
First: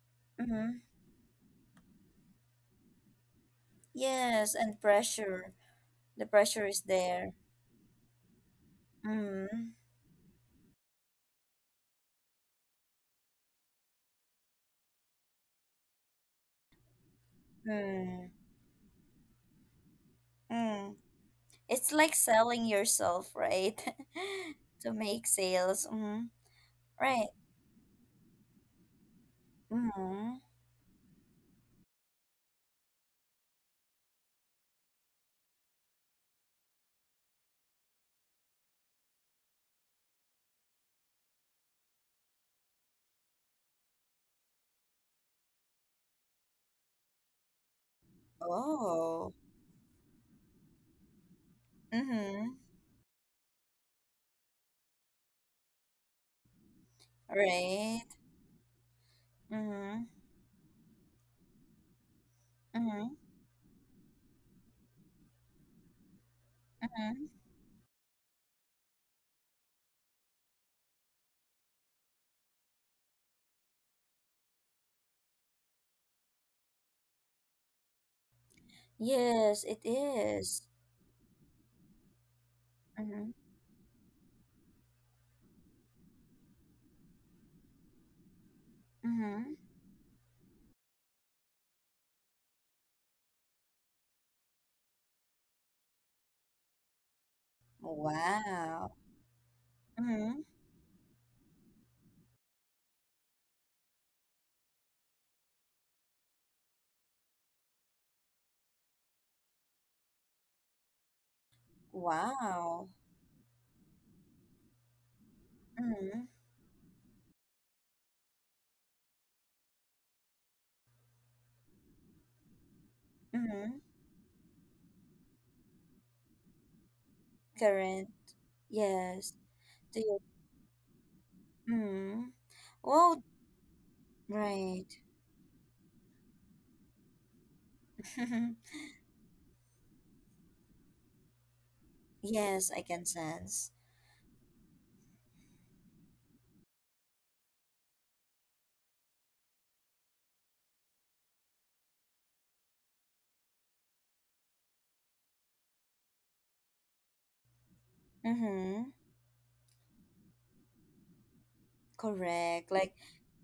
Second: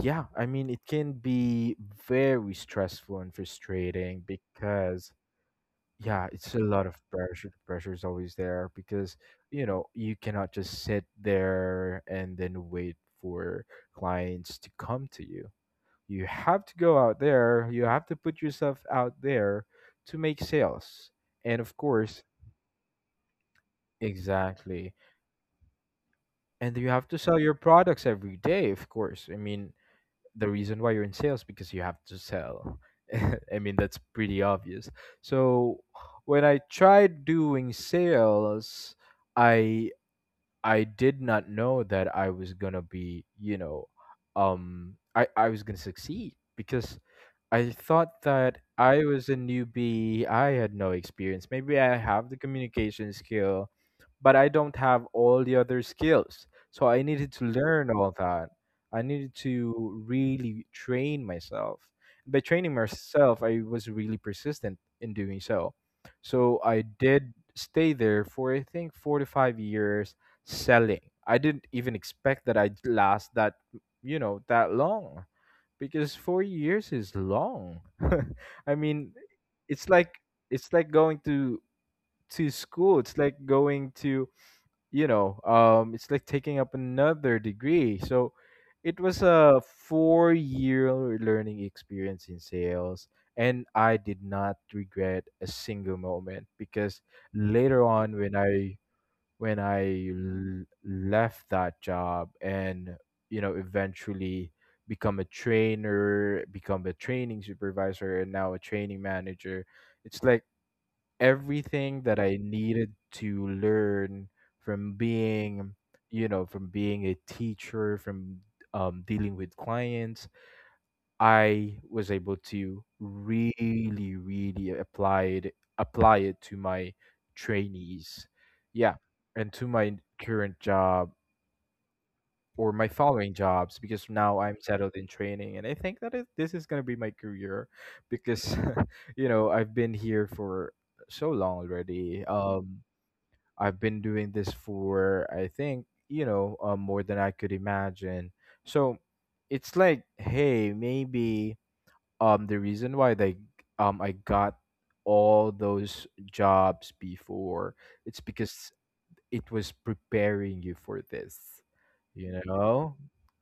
[SPEAKER 2] yeah, I mean
[SPEAKER 1] Mm-hmm.
[SPEAKER 2] it can be very stressful and frustrating,
[SPEAKER 1] Yes, and
[SPEAKER 2] because
[SPEAKER 1] pressure. The
[SPEAKER 2] yeah, it's a
[SPEAKER 1] pressure is
[SPEAKER 2] lot of
[SPEAKER 1] there.
[SPEAKER 2] pressure. The pressure is always there, because you
[SPEAKER 1] Mm,
[SPEAKER 2] know you cannot just sit there and then wait for clients to come to you. You have to go out there, you have to
[SPEAKER 1] mm,
[SPEAKER 2] put yourself out there to make
[SPEAKER 1] mm.
[SPEAKER 2] sales. And of
[SPEAKER 1] It's like
[SPEAKER 2] course,
[SPEAKER 1] selling yourself, right?
[SPEAKER 2] exactly.
[SPEAKER 1] To make sales. Mm,
[SPEAKER 2] And you have to
[SPEAKER 1] right.
[SPEAKER 2] sell your products every day, of course. I mean,
[SPEAKER 1] Mm.
[SPEAKER 2] the reason why you're in sales because you have to sell. I mean, that's pretty obvious. So when I tried doing sales, I I did not know that I was gonna be, you know, I was gonna succeed, because I thought that I was
[SPEAKER 1] Oh.
[SPEAKER 2] a newbie. I had no experience. Maybe I have the
[SPEAKER 1] Mm-hmm.
[SPEAKER 2] communication skill, but I don't have all the other skills. So I needed to learn
[SPEAKER 1] Right.
[SPEAKER 2] all that. I needed
[SPEAKER 1] Mm-hmm.
[SPEAKER 2] to really train myself. By training
[SPEAKER 1] Mm-hmm.
[SPEAKER 2] myself, I was really persistent in doing so. So I
[SPEAKER 1] Mm-hmm.
[SPEAKER 2] did stay there for I think 4 to 5 years selling. I didn't even expect that I'd last that, you know, that long, because 4 years is long. I mean,
[SPEAKER 1] Yes, it
[SPEAKER 2] it's like
[SPEAKER 1] is.
[SPEAKER 2] going to school. It's
[SPEAKER 1] Mm-hmm.
[SPEAKER 2] like going to, you know, it's like taking up another degree. So it was
[SPEAKER 1] Mm-hmm.
[SPEAKER 2] a 4 year learning experience in sales, and I did not regret a single moment, because later on when I
[SPEAKER 1] Wow. Mm-hmm.
[SPEAKER 2] left that job, and, you know, eventually become a trainer, become a training supervisor, and now a training manager. It's like everything that I
[SPEAKER 1] Wow.
[SPEAKER 2] needed to learn from being,
[SPEAKER 1] Mm-hmm.
[SPEAKER 2] you know, from being a teacher, from dealing with clients, I was able to
[SPEAKER 1] Mm-hmm.
[SPEAKER 2] really, really apply apply it to my
[SPEAKER 1] Current.
[SPEAKER 2] trainees. Yeah,
[SPEAKER 1] Yes.
[SPEAKER 2] and to
[SPEAKER 1] Do
[SPEAKER 2] my
[SPEAKER 1] you?
[SPEAKER 2] current job
[SPEAKER 1] Mm.
[SPEAKER 2] or my
[SPEAKER 1] Well,
[SPEAKER 2] following jobs, because now I'm settled
[SPEAKER 1] right.
[SPEAKER 2] in training, and I think that this is going to be my career, because you know, I've been here for so long already.
[SPEAKER 1] Yes, I can sense.
[SPEAKER 2] I've been doing this for, I think, you know, more than I could imagine. So it's like, hey, maybe the reason why they I got all those jobs before. It's because
[SPEAKER 1] Mm-hmm.
[SPEAKER 2] it was preparing you for this, you
[SPEAKER 1] Correct. Like
[SPEAKER 2] know?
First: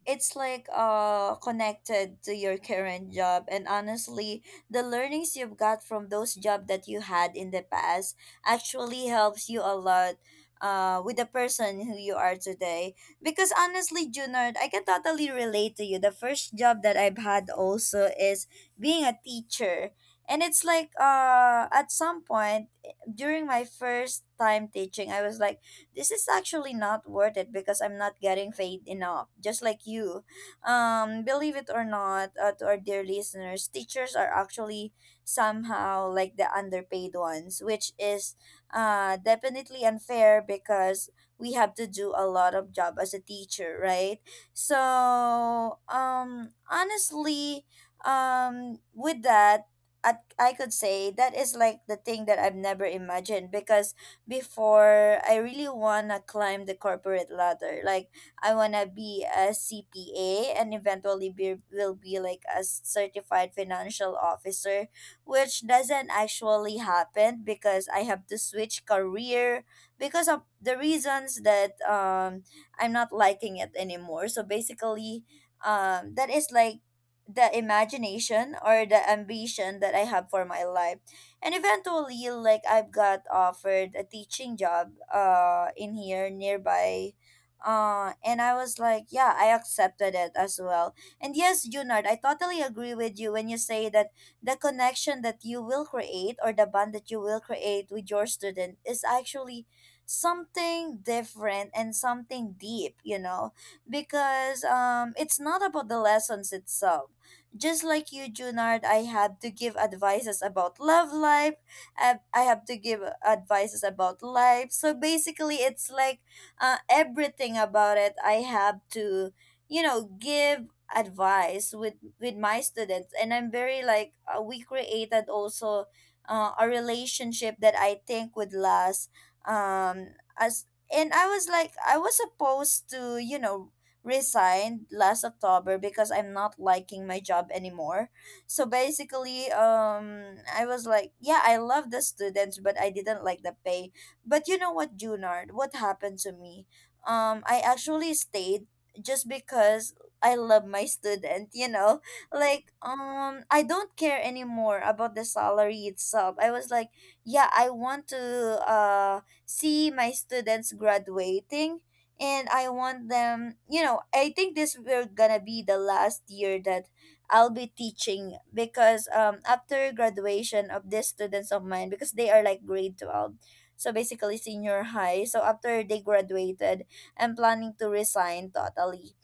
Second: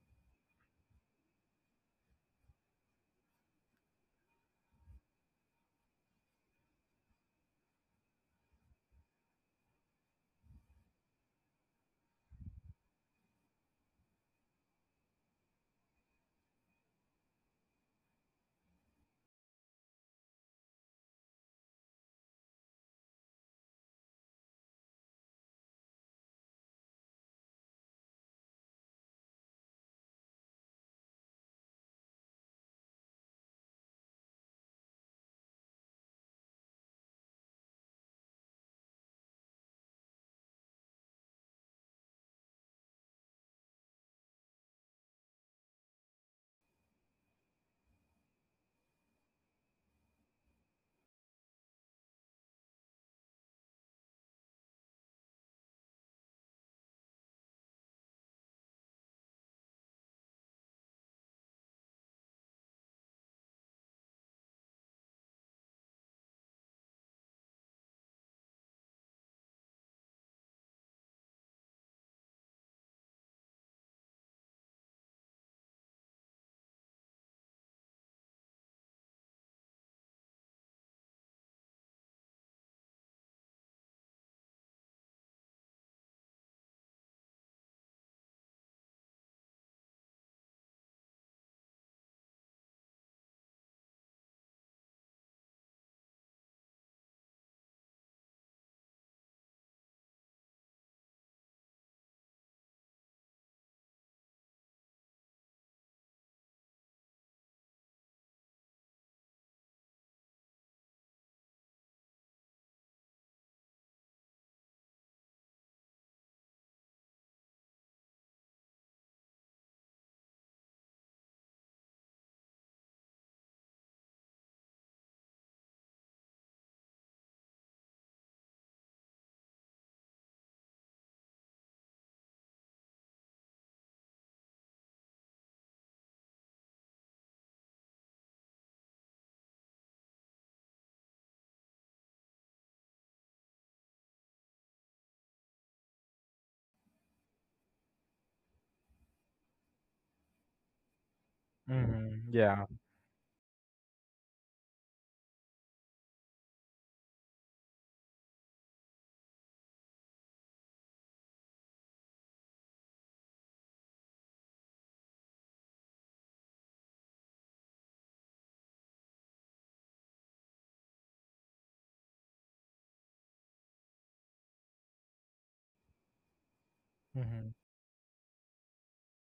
[SPEAKER 1] it's like connected to your current job. And honestly, the learnings you've got from those jobs that you had in the past actually helps you a lot with the person who you are today. Because honestly, Junard, I can totally relate to you. The first job that I've had also is being a teacher. And it's like at some point during my first time teaching, I was like this is actually not worth it because I'm not getting paid enough. Just like you, believe it or not, to our dear listeners, teachers are actually somehow like the underpaid ones, which is definitely unfair because we have to do a lot of job as a teacher, right? So honestly, with that. I, I could say that is like the thing that I've never imagined because before I really wanna climb the corporate ladder. Like I wanna be a CPA and eventually be will be like a certified financial officer, which doesn't actually happen because I have to switch career because of the reasons that I'm not liking it anymore. So basically, that is like the imagination or the ambition that I have for my life, and eventually like I've got offered a teaching job in here nearby. And I was like, yeah, I accepted it as well. And yes, Junard, I totally agree with you when you say that the connection that you will create or the bond that you will create with your student is actually something different and something deep. Because it's not about the lessons itself. Just like you, Junard, I have to give advices about love life. I have to give advices about life. So basically, it's like everything about it. I have to, give advice with my students, and I'm very like we created also a relationship that I think would last. As and I was like I was supposed to, resigned last October because I'm not liking my job anymore. So basically, I was like, yeah, I love the students, but I didn't like the pay. But you know what, Junard? What happened to me? I actually stayed just because I love my student.
[SPEAKER 2] Mm-hmm. Yeah.
[SPEAKER 1] Like I don't care anymore about the salary itself. I was like, yeah, I want to uh see my students graduating, and I want them, you know, I think this will gonna be the last year that I'll be teaching because after graduation of these students of mine because they are like grade 12. So basically senior high. So after they graduated, I'm
[SPEAKER 2] Mm-hmm.
[SPEAKER 1] planning to resign totally.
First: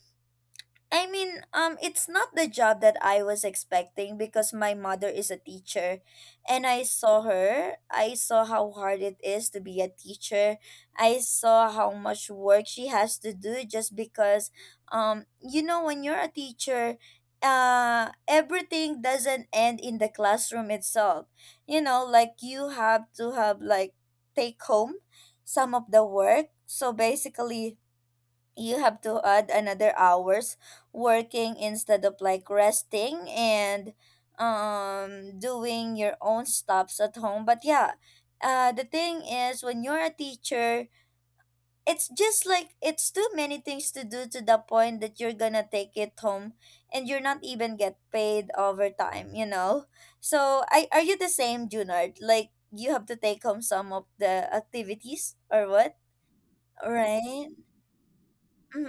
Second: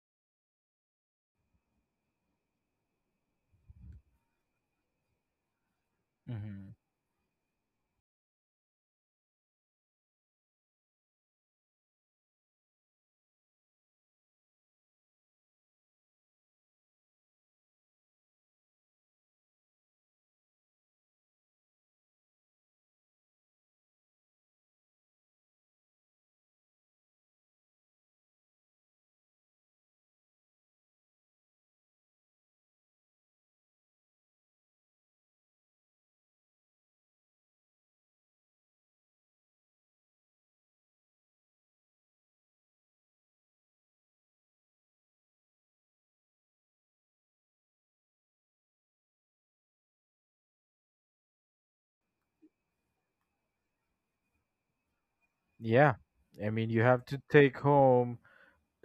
[SPEAKER 1] I mean, it's not the job that I was expecting because my mother is a teacher, and
[SPEAKER 2] Mm-hmm.
[SPEAKER 1] I saw her. I saw how hard it is to be a teacher. I saw how much work she has to do just because, you know, when you're a teacher, everything doesn't end in the classroom itself. You know, like you have to have like take home some of the work. So basically, you have to add another hours working instead of like resting and doing your own stops at home. But yeah, the thing is when you're a teacher, it's just like it's too many things to do to the point that you're gonna take it home, and you're not even get paid overtime, you know? So I are you the same, Junard, like you have to take home some of the activities or what?
[SPEAKER 2] Yeah. I mean, you have to
[SPEAKER 1] Right.
[SPEAKER 2] take home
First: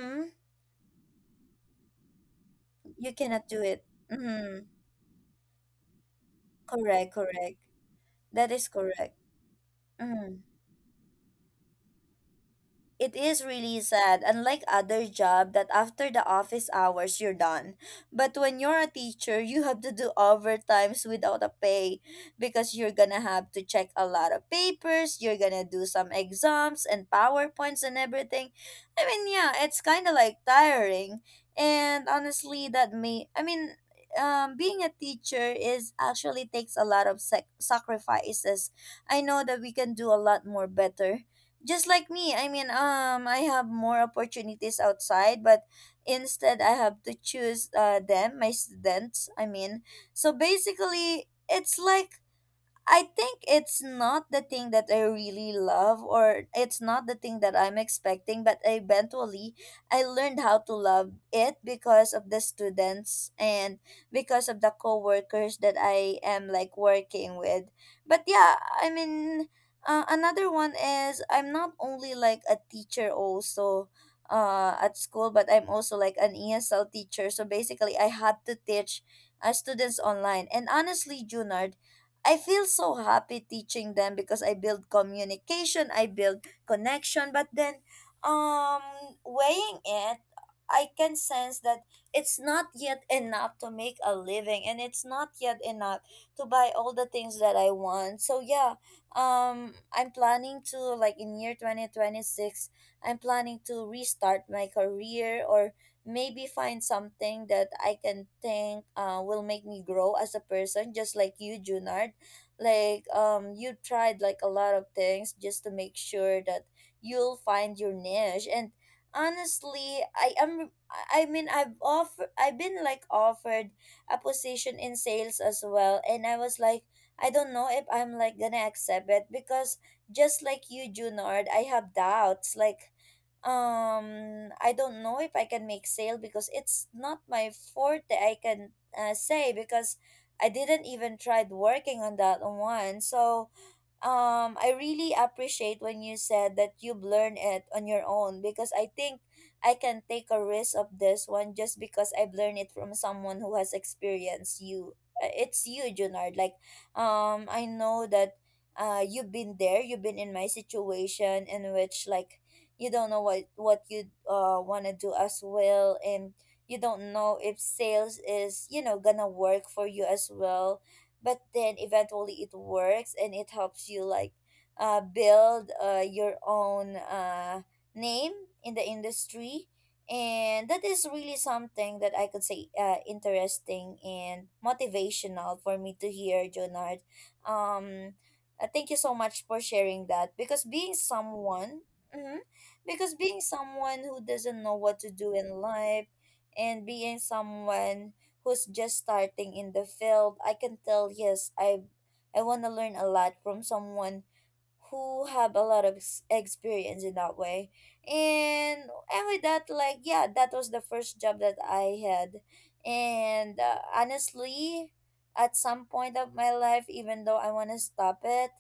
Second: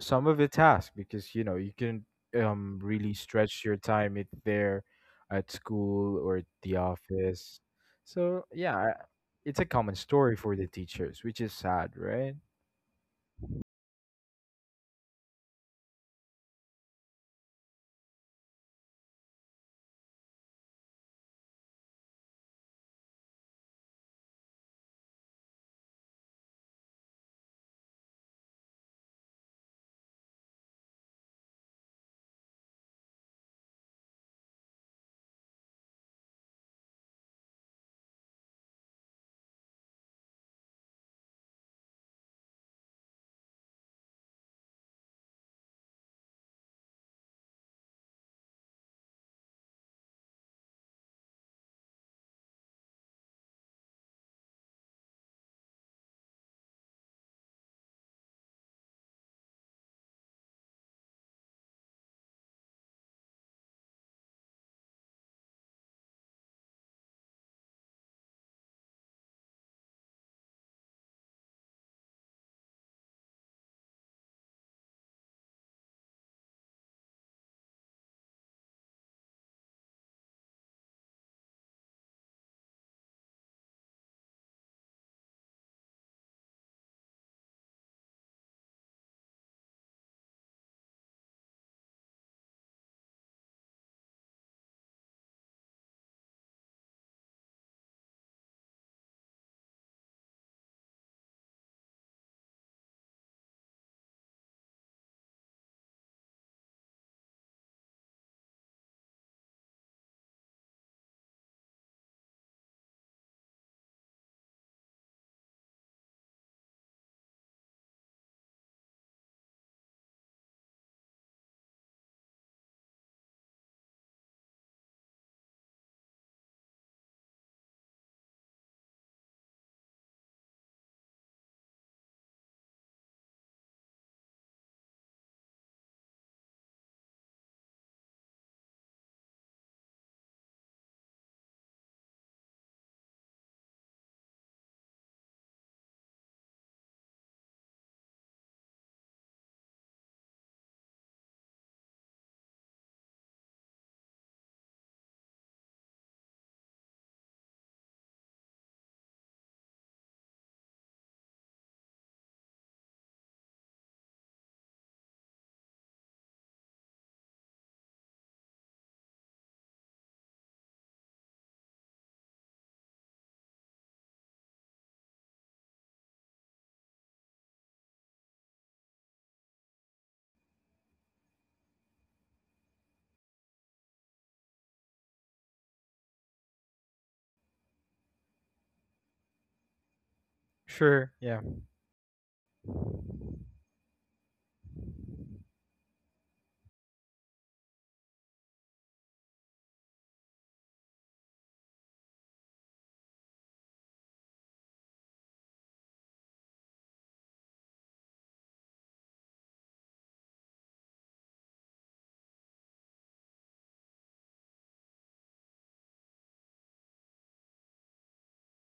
[SPEAKER 2] some of the task because, you know, you can
[SPEAKER 1] You
[SPEAKER 2] really
[SPEAKER 1] cannot do
[SPEAKER 2] stretch your
[SPEAKER 1] it.
[SPEAKER 2] time it
[SPEAKER 1] Mm,
[SPEAKER 2] there at school or at the
[SPEAKER 1] correct, correct.
[SPEAKER 2] office. So,
[SPEAKER 1] That is
[SPEAKER 2] yeah,
[SPEAKER 1] correct.
[SPEAKER 2] it's a common
[SPEAKER 1] Mm-hmm.
[SPEAKER 2] story for the teachers, which is sad, right?
[SPEAKER 1] It is really sad, unlike other job that after the office hours you're done. But when you're a teacher, you have to do overtimes without a pay because you're gonna have to check a lot of papers, you're gonna do some exams and PowerPoints and everything. I mean, yeah, it's kind of like tiring. And honestly, that may I mean, being a teacher is actually takes a lot of sacrifices. I know that we can do a lot more better, just like me. I mean, I have more opportunities outside, but instead I have to choose them my students. I mean, so basically it's like I think it's not the thing that I really love, or it's not the thing that I'm expecting, but eventually I learned how to love it because of the students and because of the coworkers that I am like working with. But yeah, I mean, another one is I'm not only like a teacher, also. At school, but I'm also like an ESL teacher. So basically, I had to teach students online. And honestly, Junard, I feel so happy teaching them because I build communication, I build connection, but then um weighing it, I can sense that it's not yet enough to make a living, and it's not yet enough to buy all the things that I want. So yeah, I'm planning to like in year 2026, I'm planning to restart my career or maybe find something that I can think will make me grow as a person, just like you, Junard. Like you tried like a lot of things just to make sure that you'll find your niche. And honestly, I mean, I've been like offered a position in sales as well, and I was like, I don't know if I'm like gonna accept it because just like you, Junard, I have doubts. Like I don't know if I can make sale because it's not my forte, I can say, because I didn't even tried working on that one. So, I really appreciate when you said that you've learned it on your own, because I think I can take a risk of this one just because I've learned it from someone who has experienced you. It's you, Junard. Like, I know that you've been there, you've been in my situation in which like you don't know what you wanna do as well, and you don't know if sales is, you know, gonna work for you as well, but then eventually it works and it helps you like build your own name in the industry. And that is really something that I could say interesting and motivational for me to hear, Jonard. um, Thank you so much for sharing that, because being
[SPEAKER 2] Sure. Yeah.
[SPEAKER 1] someone mhm, because being someone who doesn't know what to do in life and being someone who's just starting in the field, I can tell, yes, I want to learn a lot from someone who have a lot of experience in that way. and and with that, like yeah, that was the first job that I had. And honestly, at some point of my life, even though I want to stop it,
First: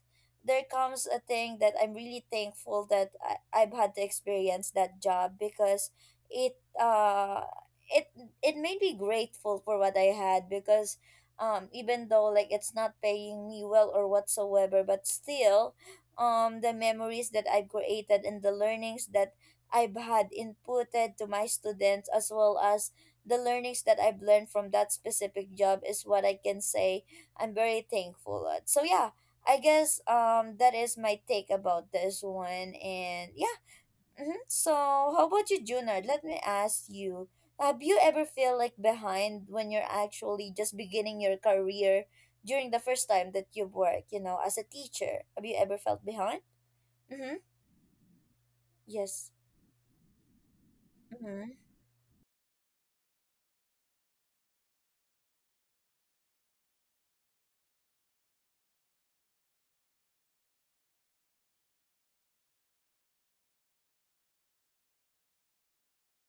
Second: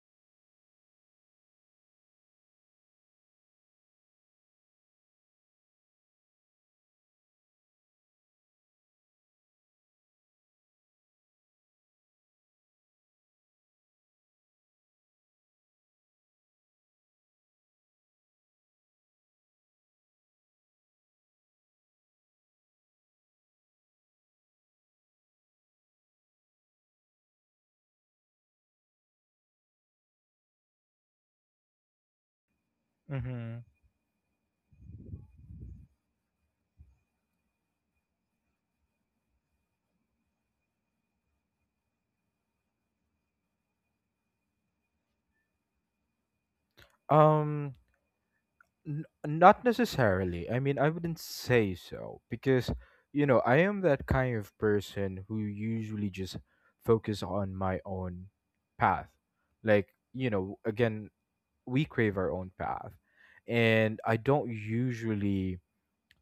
[SPEAKER 1] there comes a thing that I'm really thankful that I've had to experience that job, because it uh it it made me grateful for what I had, because even though like it's not paying me well or whatsoever, but still the memories that I've created and the learnings that I've had inputted to my students, as well as the learnings that I've learned from that specific job, is what I can say I'm very thankful at. So yeah, I guess that is my take about this one, and yeah.
[SPEAKER 2] Mm-hmm.
[SPEAKER 1] Mm-hmm. So how about you, Junard? Let me ask you. Have you ever feel like behind when you're actually just beginning your career during the first time that you work, you know, as a teacher? Have you ever felt behind? Mm-hmm.
[SPEAKER 2] Um,
[SPEAKER 1] Yes.
[SPEAKER 2] not necessarily. I mean, I wouldn't
[SPEAKER 1] Mm-hmm.
[SPEAKER 2] say so, because, you know, I am that kind of person who usually just focus on my own path. Like, you know, again, we crave our own path. And I don't usually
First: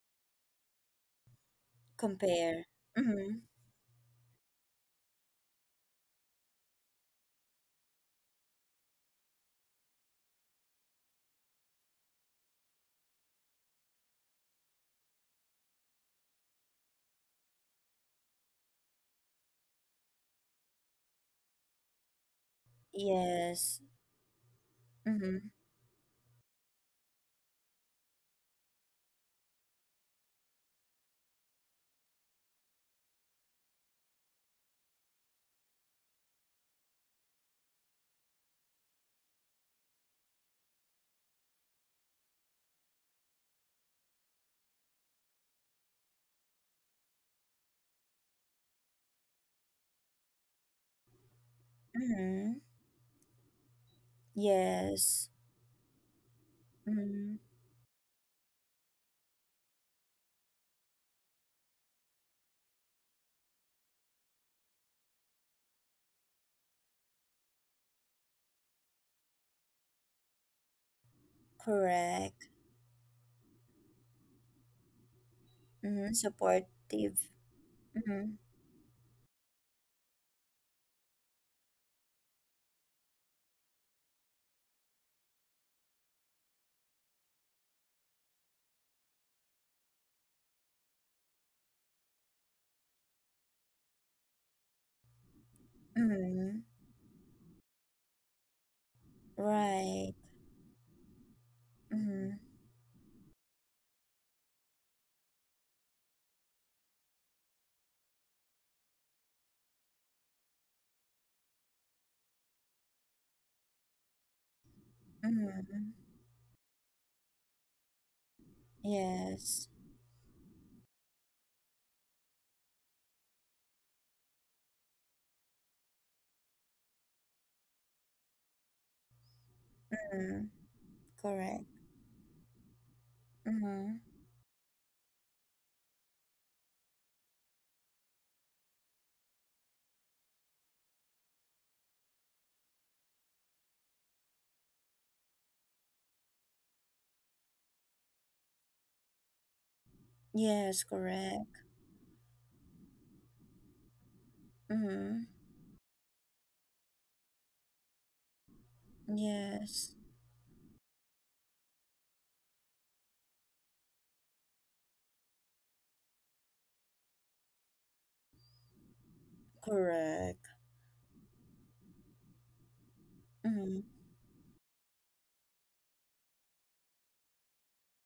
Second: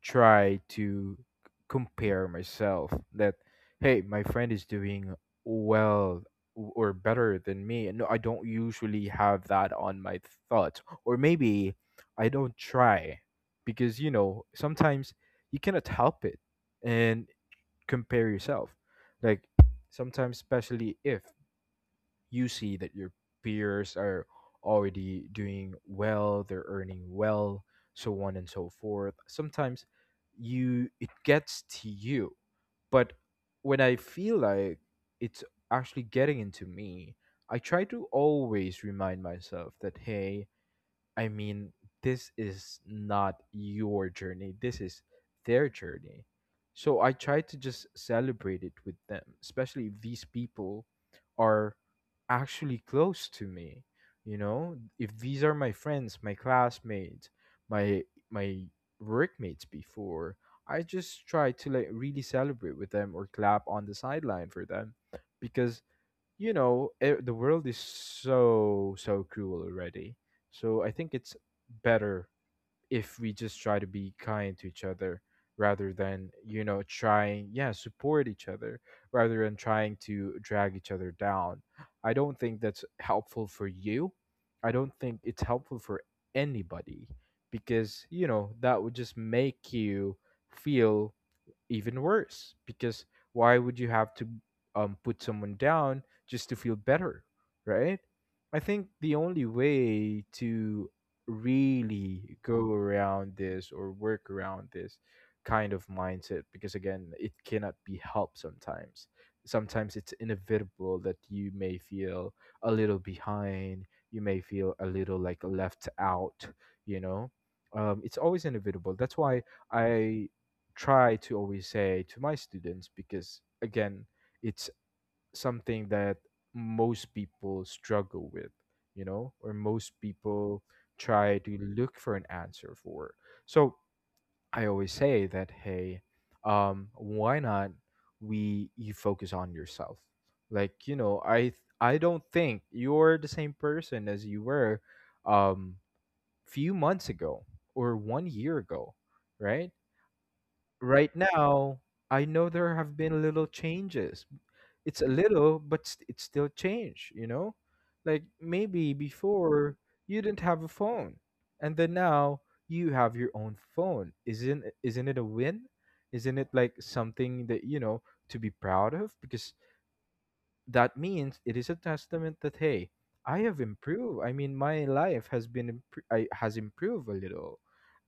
[SPEAKER 2] try to compare
[SPEAKER 1] Compare.
[SPEAKER 2] myself that,
[SPEAKER 1] Mm-hmm.
[SPEAKER 2] hey, my friend is doing well or better than me. No, I don't usually have that on my thoughts, or maybe I don't try, because you know sometimes you cannot help it and compare yourself. Like sometimes, especially if you see that your
[SPEAKER 1] Yes.
[SPEAKER 2] peers are already
[SPEAKER 1] Mm-hmm.
[SPEAKER 2] doing well, they're earning well, so on and so forth. Sometimes you it gets to you. But when I feel like it's actually getting into me, I try to always remind myself that, hey, I mean, this is not your journey. This is their journey. So I try to just celebrate it with them, especially if these people are
[SPEAKER 1] Mm-hmm.
[SPEAKER 2] actually close to me. You know, if
[SPEAKER 1] Yes.
[SPEAKER 2] these are my friends, my classmates,
[SPEAKER 1] Mm-hmm.
[SPEAKER 2] my my workmates before, I just try to like really celebrate with them or clap on the sideline for them because you know it, the world is so cruel already, so I think it's better
[SPEAKER 1] Correct.
[SPEAKER 2] if we just try to be kind to each other rather
[SPEAKER 1] Mm-hmm.
[SPEAKER 2] than
[SPEAKER 1] Supportive.
[SPEAKER 2] trying, yeah, support
[SPEAKER 1] Mm-hmm.
[SPEAKER 2] each other rather than trying to drag each other down. I don't think that's helpful for you, I don't think it's helpful for anybody, because you know that would just make you feel even worse. Because why would you have to put someone down just to
[SPEAKER 1] Mm-hmm.
[SPEAKER 2] feel better, right? I think the only
[SPEAKER 1] Right.
[SPEAKER 2] way to really
[SPEAKER 1] Mm-hmm.
[SPEAKER 2] go around this or work around this kind of mindset, because again, it cannot be helped sometimes. Sometimes it's inevitable that you may feel a little behind, you may feel a little like left
[SPEAKER 1] Mm-hmm.
[SPEAKER 2] out, you know? It's always inevitable. That's why
[SPEAKER 1] Yes.
[SPEAKER 2] I try to always say to my students, because again it's something that most people struggle with, you know, or most
[SPEAKER 1] Mm-hmm.
[SPEAKER 2] people try to
[SPEAKER 1] Correct.
[SPEAKER 2] look for an answer for. So
[SPEAKER 1] Mm-hmm.
[SPEAKER 2] I always say that, hey, um, why not we you focus on yourself? Like, you know, I don't think you're the same person as you were um few months ago or 1 year ago, right?
[SPEAKER 1] Yes,
[SPEAKER 2] Right
[SPEAKER 1] correct.
[SPEAKER 2] now, I know there have been little changes. It's a
[SPEAKER 1] Mm-hmm.
[SPEAKER 2] little, but it's still change, you know? Like maybe before
[SPEAKER 1] Yes.
[SPEAKER 2] you didn't have a phone, and then now you have your own phone. Isn't it a win? Isn't it like something that, you know, to be proud of? Because
[SPEAKER 1] Correct.
[SPEAKER 2] that means it is a testament that, hey, I have
[SPEAKER 1] Mm-hmm.
[SPEAKER 2] improved. I mean, my life has been has improved a little.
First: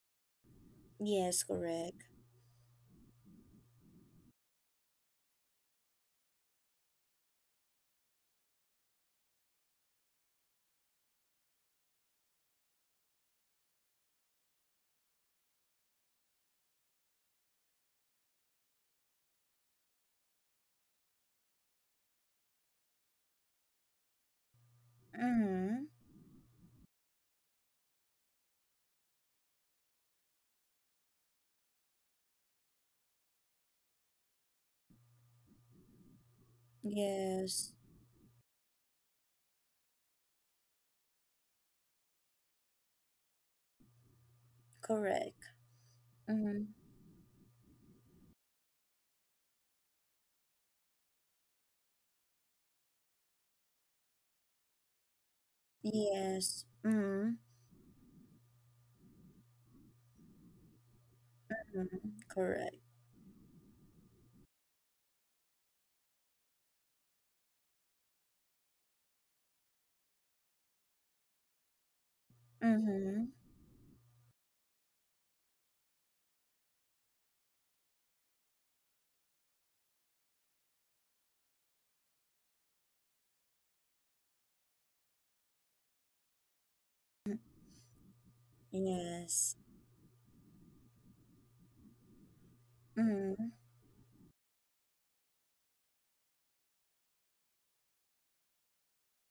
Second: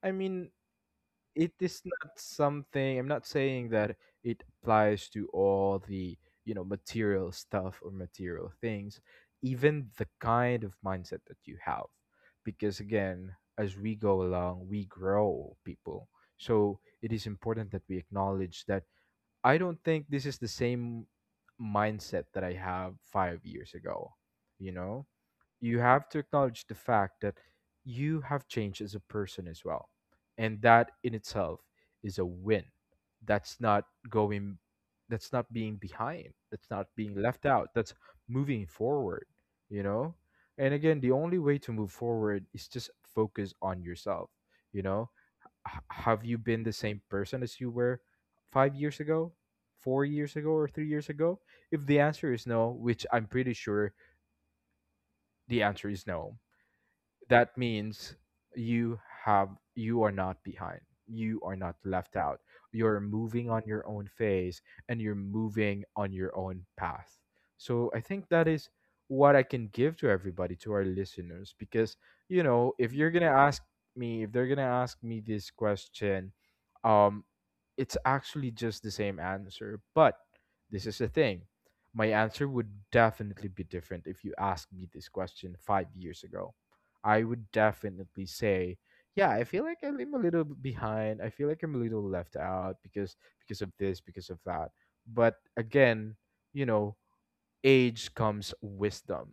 [SPEAKER 2] I mean,
[SPEAKER 1] Yes,
[SPEAKER 2] it is
[SPEAKER 1] correct.
[SPEAKER 2] not something, I'm not saying that it applies to all the, you know, material stuff or material things. Even the kind of mindset that you have, because again, as we go along, we grow people. So it is important that we acknowledge that. I don't think this is the same mindset that I have 5 years ago. You know, you
[SPEAKER 1] Mm-hmm.
[SPEAKER 2] have to acknowledge the fact that you have changed as a person as well. And that in itself is a win. That's not going, that's not being behind, that's not being left out,
[SPEAKER 1] Yes.
[SPEAKER 2] that's moving forward, you know? And again, the only way to move forward is just focus on yourself. You know,
[SPEAKER 1] Correct.
[SPEAKER 2] have you been
[SPEAKER 1] Mm-hmm.
[SPEAKER 2] the same person as you were 5 years ago, 4 years ago, or 3 years ago? If the answer is no, which I'm pretty sure the answer is no,
[SPEAKER 1] Yes. Mm-hmm.
[SPEAKER 2] that means you have you are not behind, you are not
[SPEAKER 1] Mhm.
[SPEAKER 2] left out,
[SPEAKER 1] Correct.
[SPEAKER 2] you're moving on your own phase and you're moving on your own path. So I think that is what I can give to everybody, to our listeners, because you know if you're gonna
[SPEAKER 1] Mhm.
[SPEAKER 2] ask me, if they're gonna ask me this question, um, it's actually just the same answer. But this is the thing, my answer would definitely be different if you asked me this question 5 years ago. I would definitely say, yeah, I
[SPEAKER 1] Yes.
[SPEAKER 2] feel like I'm a little behind. I feel like I'm a little left out
[SPEAKER 1] Mhm.
[SPEAKER 2] because of this, because of that. But again, you know, age comes wisdom.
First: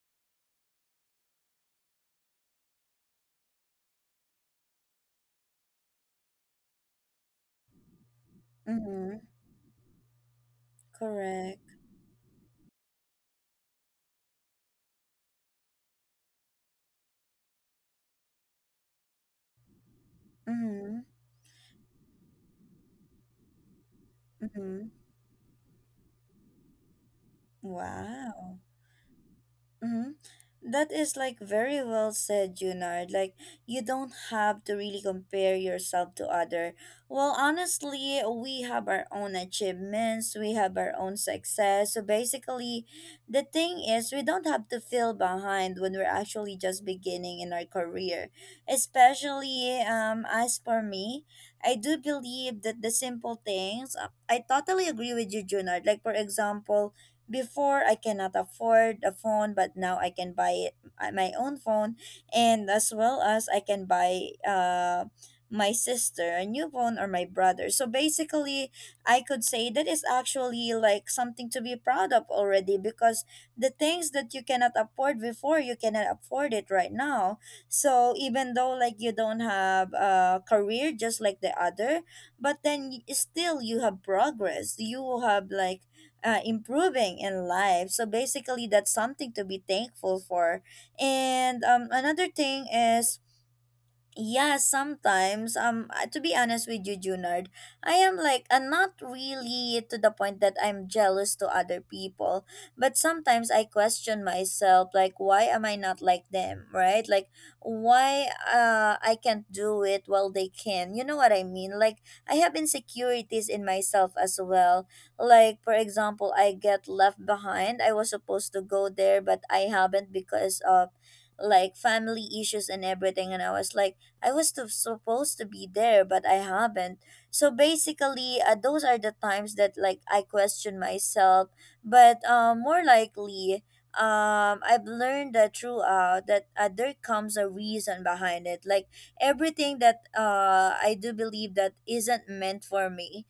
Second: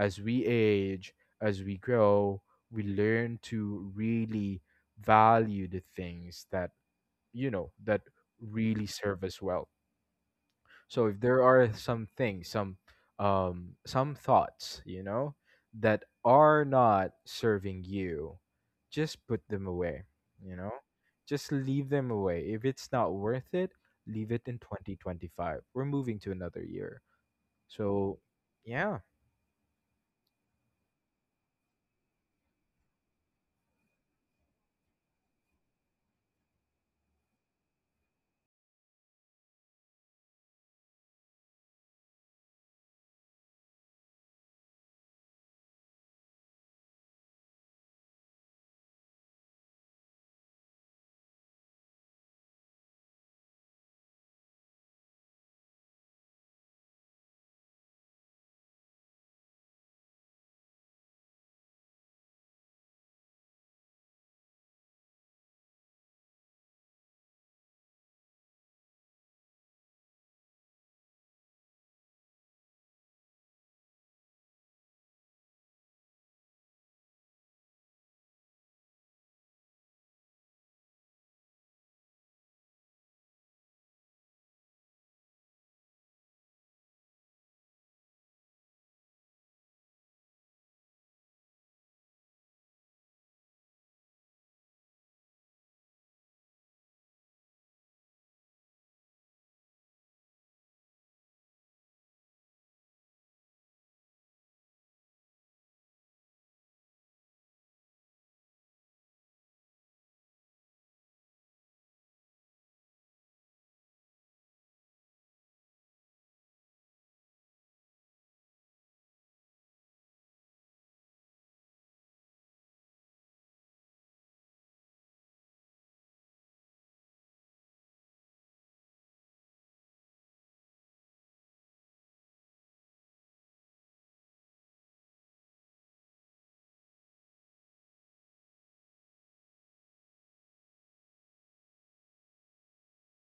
[SPEAKER 2] As we age, as we grow, we learn to really value the things that, you know, that really
[SPEAKER 1] Mhm.
[SPEAKER 2] serve us well. So if there are
[SPEAKER 1] Correct.
[SPEAKER 2] some things, some thoughts, you know, that are not serving you, just put them away, you know?
[SPEAKER 1] Mhm.
[SPEAKER 2] Just leave them away. If it's not worth it, leave it in
[SPEAKER 1] Mhm.
[SPEAKER 2] 2025. We're moving to another year. So,
[SPEAKER 1] Wow.
[SPEAKER 2] yeah.
[SPEAKER 1] Mm-hmm. That is like very well said, Junard. Like you don't have to really compare yourself to other. Well, honestly, we have our own achievements, we have our own success. So basically, the thing is we don't have to feel behind when we're actually just beginning in our career. Especially as for me, I do believe that the simple things I totally agree with you, Junard. Like for example, before I cannot afford a phone, but now I can buy it my own phone, and as well as I can buy my sister a new phone or my brother. So basically, I could say that is actually like something to be proud of already, because the things that you cannot afford before, you cannot afford it right now. So even though like you don't have a career just like the other, but then still you have progress. You have like improving in life. So basically, that's something to be thankful for. And another thing is yeah, sometimes. To be honest with you, Junard, I am like not really to the point that I'm jealous to other people, but sometimes I question myself, like, why am I not like them, right? Like, why I can't do it while they can. You know what I mean? Like, I have insecurities in myself as well. Like, for example, I get left behind. I was supposed to go there, but I haven't because of like family issues and everything, and I was like I was to, supposed to be there, but I haven't. So basically, those are the times that like I question myself. But more likely, I've learned that throughout that there comes a reason behind it. Like everything that I do believe that isn't meant for me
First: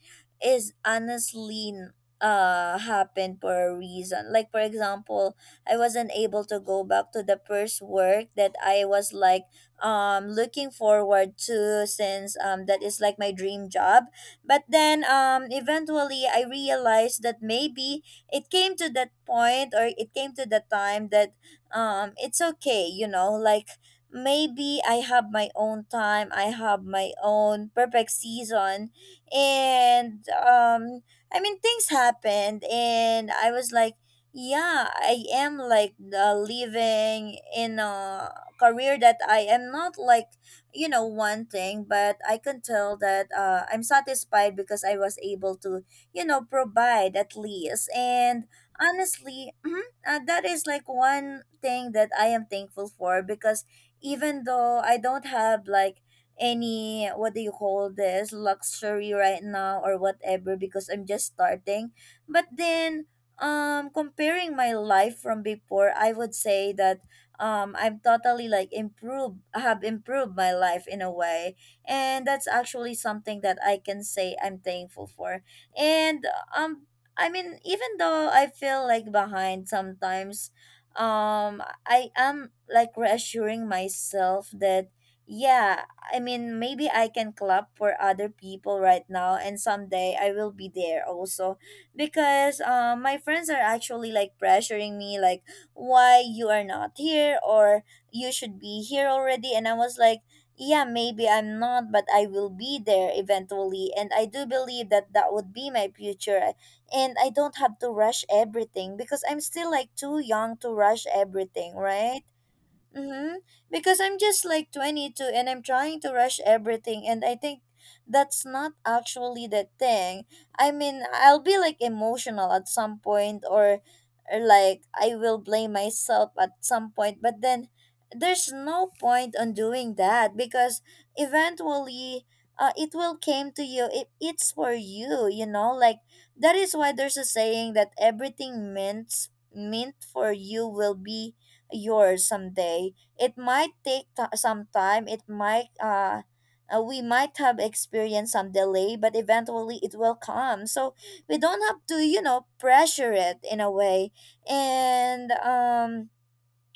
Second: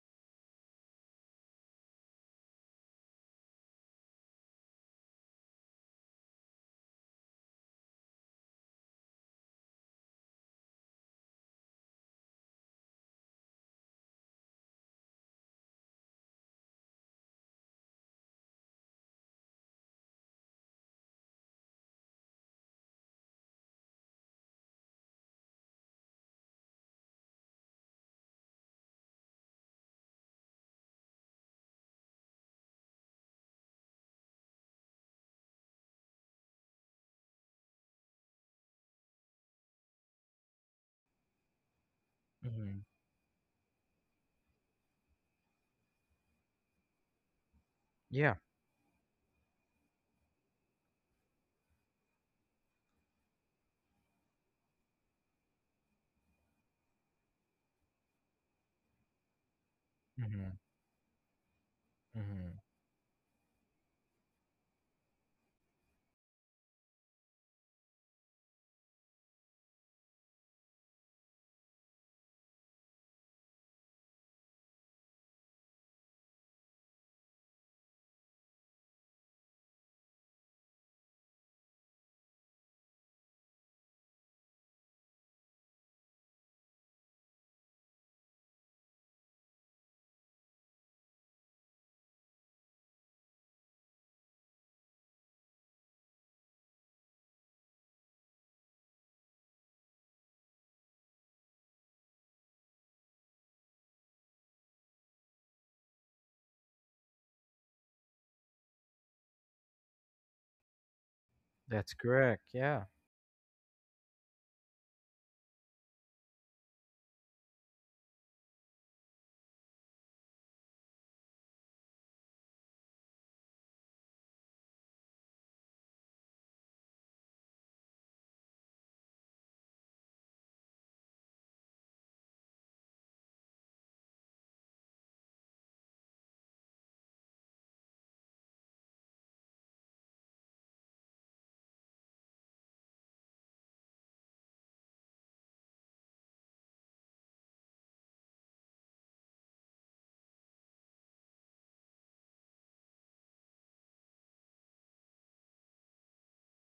[SPEAKER 1] is honestly happened for a reason. Like for example, I wasn't able to go back to the first work that I was like looking forward to, since that is like my dream job. But then eventually I realized that maybe it came to that point, or it came to the time that it's okay, you know? Like maybe I have my own time, I have my own perfect season. And I mean, things happened and I was like yeah, I am like living in a career that I am not like, you know, one thing, but I can
[SPEAKER 2] Hmm.
[SPEAKER 1] tell that I'm satisfied because I was able to, you know, provide at least.
[SPEAKER 2] Yeah.
[SPEAKER 1] And honestly, mhm, that is like one thing that I am thankful for. Because even though I don't have like any, what do you call this, luxury right now or whatever,
[SPEAKER 2] Hmm.
[SPEAKER 1] because I'm just starting, but
[SPEAKER 2] Hmm.
[SPEAKER 1] then comparing my life from before, I would say that I've totally like improved my life in a way, and that's actually something that I can say I'm thankful for. And um I mean, even though I feel like behind sometimes, I am like reassuring myself that yeah, I mean maybe I can clap for other people right now and someday I will be there also. Because my friends are actually like pressuring me like, why you are not here, or you should be here already. And I was like yeah, maybe I'm not, but I will be there eventually, and I do believe that that would be my future. And I don't have to rush everything because I'm still like too young to rush everything,
[SPEAKER 2] That's
[SPEAKER 1] right?
[SPEAKER 2] correct. Yeah.
[SPEAKER 1] Mm-hmm. Because I'm just like 22 and I'm trying to rush everything, and I think that's not actually the thing. I mean, I'll be like emotional at some point, or like I will blame myself at some point, but then there's no point on doing that because eventually it will came to you. It's for you, you know? Like that is why there's a saying that everything meant for you will be yours someday. It might take some time. It might we might have experienced some delay, but eventually it will come. So we don't have to, you know, pressure it in a way. And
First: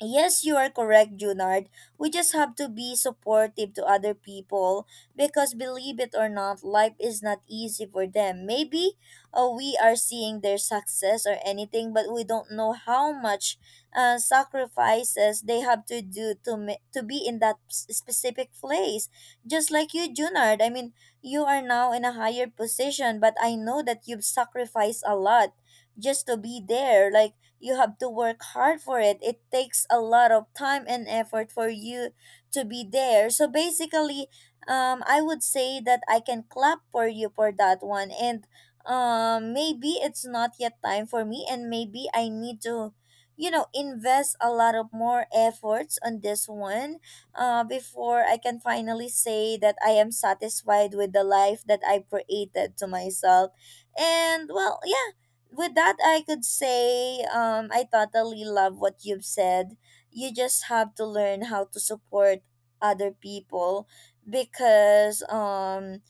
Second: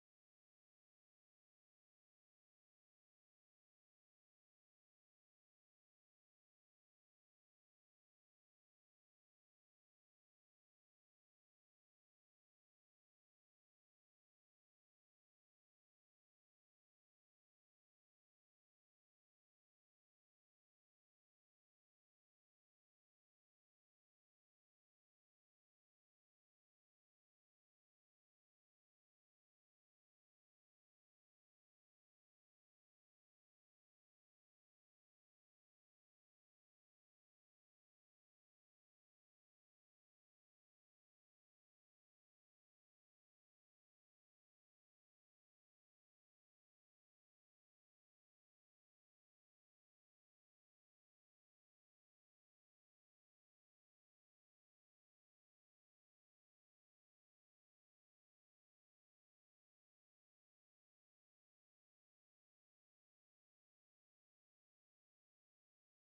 [SPEAKER 1] yes, you are correct, Junard. We just have to be supportive to other people, because believe it or not, life is not easy for them. Maybe we are seeing their success or anything, but we don't know how much sacrifices they have to do to to be in that specific place. Just like you, Junard. I mean, you are now in a higher position, but I know that you've sacrificed a lot just to be there. Like you have to work hard for it. It takes a lot of time and effort for you to be there. So basically, I would say that I can clap for you for that one. And maybe it's not yet time for me, and maybe I need to, you know, invest a lot of more efforts on this one before I can finally say that I am satisfied with the life that I created to myself. And well, yeah, with that I could say I totally love what you've said. You just have to learn how to support other people, because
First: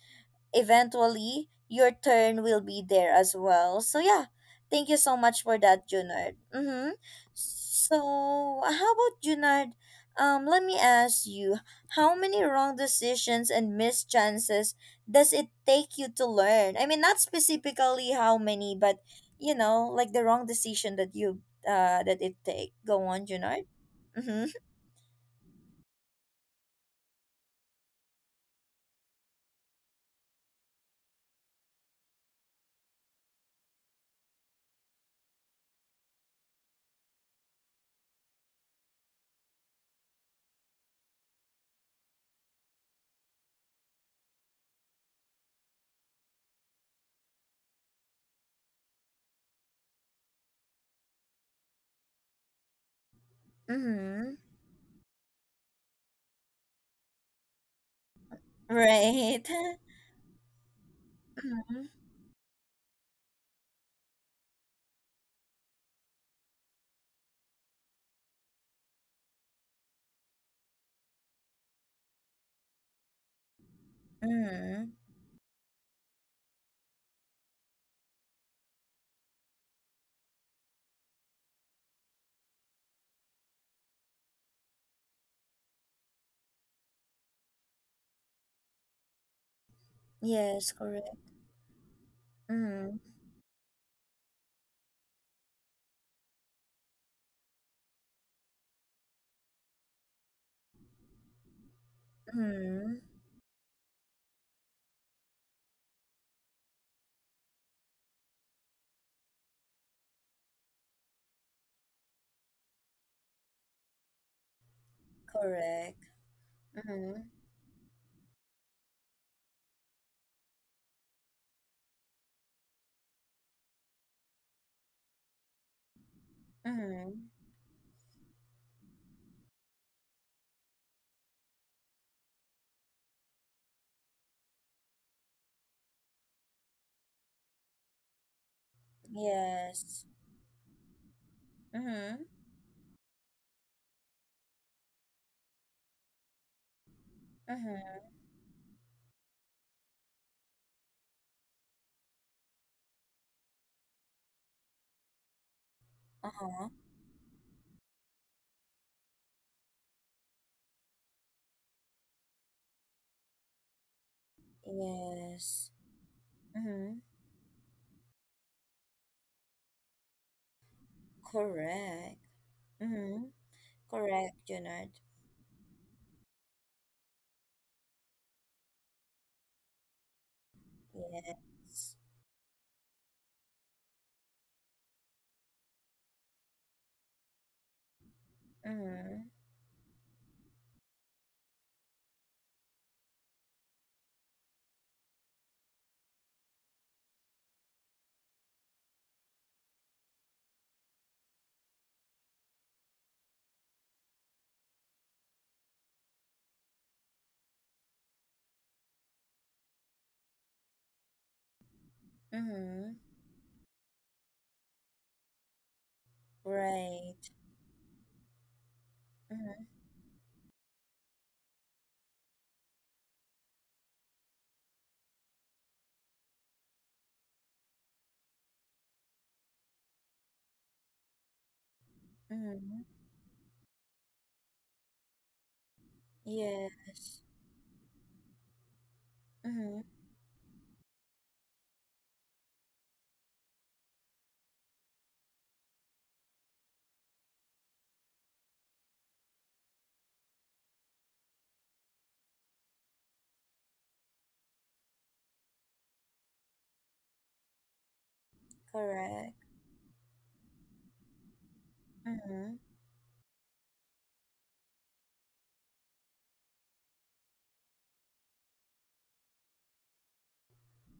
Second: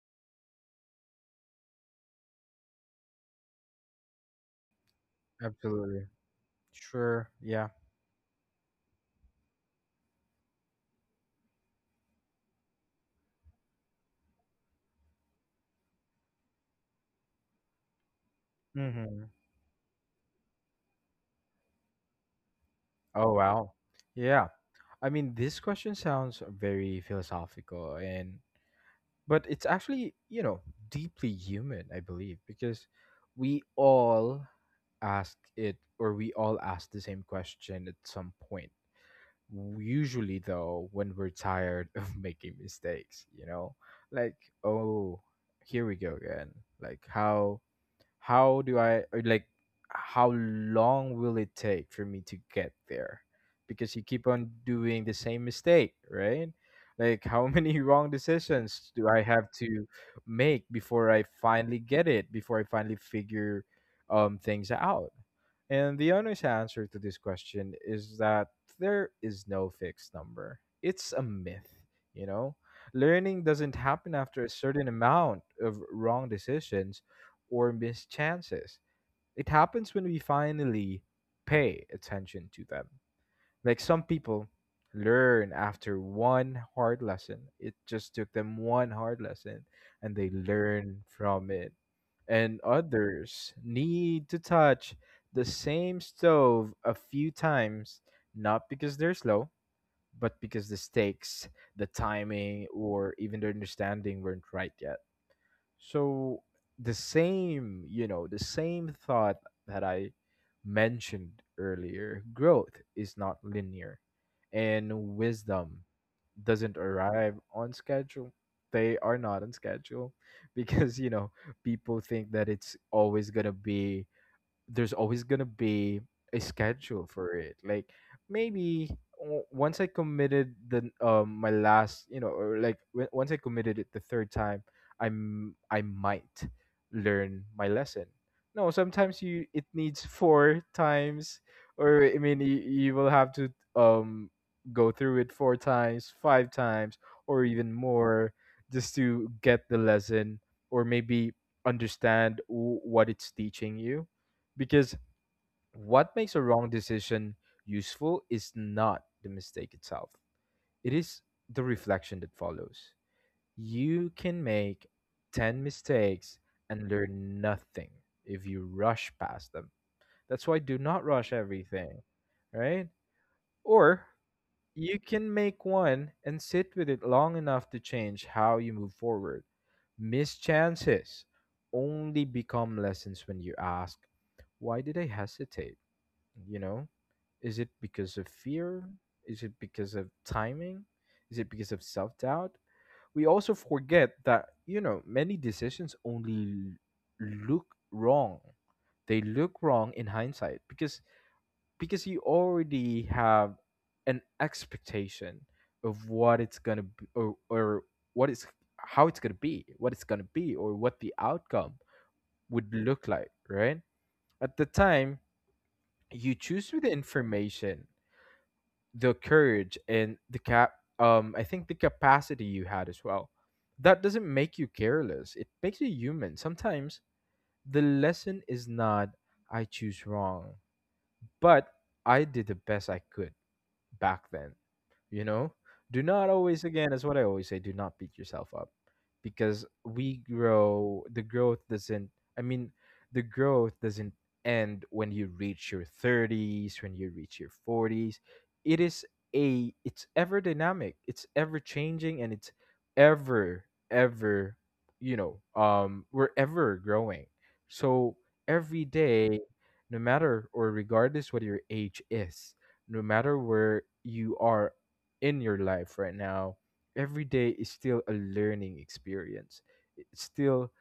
[SPEAKER 1] eventually your turn will be there as well. So yeah, thank you so much for that,
[SPEAKER 2] Absolutely.
[SPEAKER 1] Junard. Mm-hmm.
[SPEAKER 2] Sure. Yeah.
[SPEAKER 1] So how about Junard? Let me ask you, how many wrong decisions and missed chances does it take you to learn? I mean, not specifically how many, but
[SPEAKER 2] Hmm.
[SPEAKER 1] you know, like the wrong decision that you that it take. Go on,
[SPEAKER 2] Oh
[SPEAKER 1] Junard.
[SPEAKER 2] wow. Yeah.
[SPEAKER 1] Mm-hmm.
[SPEAKER 2] I mean, this question sounds very philosophical, and but it's actually, you know, deeply human, I believe, because we all ask it, or we all ask the same question at some point. Usually though, when we're tired of making mistakes, you know, like, oh, here we go again. Like how do I, or like, how long will it take for me to get there? Because you keep
[SPEAKER 1] Mm-hmm.
[SPEAKER 2] on doing the same mistake, right? Like how many wrong decisions do I
[SPEAKER 1] Right.
[SPEAKER 2] have to make before I finally
[SPEAKER 1] Mm-hmm.
[SPEAKER 2] get it, before I finally figure things out? And the honest answer to this question is that there is no fixed number. It's a myth, you know? Learning doesn't happen after a
[SPEAKER 1] Mm-hmm.
[SPEAKER 2] certain amount of wrong decisions or missed chances. It happens when we finally pay attention to them. Like some people learn after one hard lesson, it just took them one hard lesson and they
[SPEAKER 1] Yes,
[SPEAKER 2] learn
[SPEAKER 1] correct.
[SPEAKER 2] from it. And
[SPEAKER 1] Mm-hmm.
[SPEAKER 2] others need to touch the same stove a few times, not because they're slow, but because the stakes, the timing,
[SPEAKER 1] Mhm.
[SPEAKER 2] or even the understanding weren't right yet. So the same, you know, the same thought that I mentioned earlier, growth is not linear and wisdom
[SPEAKER 1] Correct.
[SPEAKER 2] doesn't
[SPEAKER 1] Mhm.
[SPEAKER 2] arrive on schedule. They are not on schedule because, you know, people think that it's always going to be, there's always gonna be a schedule
[SPEAKER 1] Mhm.
[SPEAKER 2] for it. Like maybe once I committed the my last, you know, or like once I committed it the third time, I might learn my lesson. No, sometimes you it
[SPEAKER 1] Yes.
[SPEAKER 2] needs four times, or I
[SPEAKER 1] Mhm.
[SPEAKER 2] mean, you will have to um go through it four times, five times, or even
[SPEAKER 1] Mhm.
[SPEAKER 2] more, just to get the lesson, or maybe understand what it's teaching you. Because what makes a
[SPEAKER 1] Uh-huh.
[SPEAKER 2] wrong decision useful is not the mistake itself, it is the reflection that follows. You can make 10
[SPEAKER 1] Yes.
[SPEAKER 2] mistakes and
[SPEAKER 1] Mhm.
[SPEAKER 2] learn nothing if you rush past them. That's why do not rush everything,
[SPEAKER 1] Correct.
[SPEAKER 2] right?
[SPEAKER 1] Mhm.
[SPEAKER 2] Or
[SPEAKER 1] Correct, Junard.
[SPEAKER 2] you can make one and sit with it long enough to change how you move forward. Missed chances
[SPEAKER 1] Yes.
[SPEAKER 2] only become lessons when you ask, why did I hesitate? You know, is it because of fear,
[SPEAKER 1] Mhm.
[SPEAKER 2] is it because of timing, is it because of self-doubt? We also forget that, you know, many decisions only look wrong, they look wrong in hindsight because you already have an expectation of what it's gonna be, or what it's, how it's gonna be, what it's gonna be, or what the outcome would
[SPEAKER 1] Mhm.
[SPEAKER 2] look like, right? At the time you choose with the
[SPEAKER 1] Right.
[SPEAKER 2] information, the
[SPEAKER 1] Mhm.
[SPEAKER 2] courage and the cap I think the capacity you had as well. That doesn't make you careless, it makes you human. Sometimes the lesson is not, I choose wrong, but I did the
[SPEAKER 1] Mhm.
[SPEAKER 2] best I could back then, you know. Do not, always again, that's
[SPEAKER 1] Yes.
[SPEAKER 2] what I always say, do not beat yourself up, because
[SPEAKER 1] Mhm.
[SPEAKER 2] we grow. I mean the growth doesn't end when you reach your 30s, when you reach your 40s. It is a, it's ever dynamic, it's ever changing, and it's ever ever, you know, um, we're ever growing. So every
[SPEAKER 1] Correct.
[SPEAKER 2] day, no matter, or regardless what your age
[SPEAKER 1] Mhm.
[SPEAKER 2] is, no matter where you are in your life right now, every day is still a learning experience. It's still,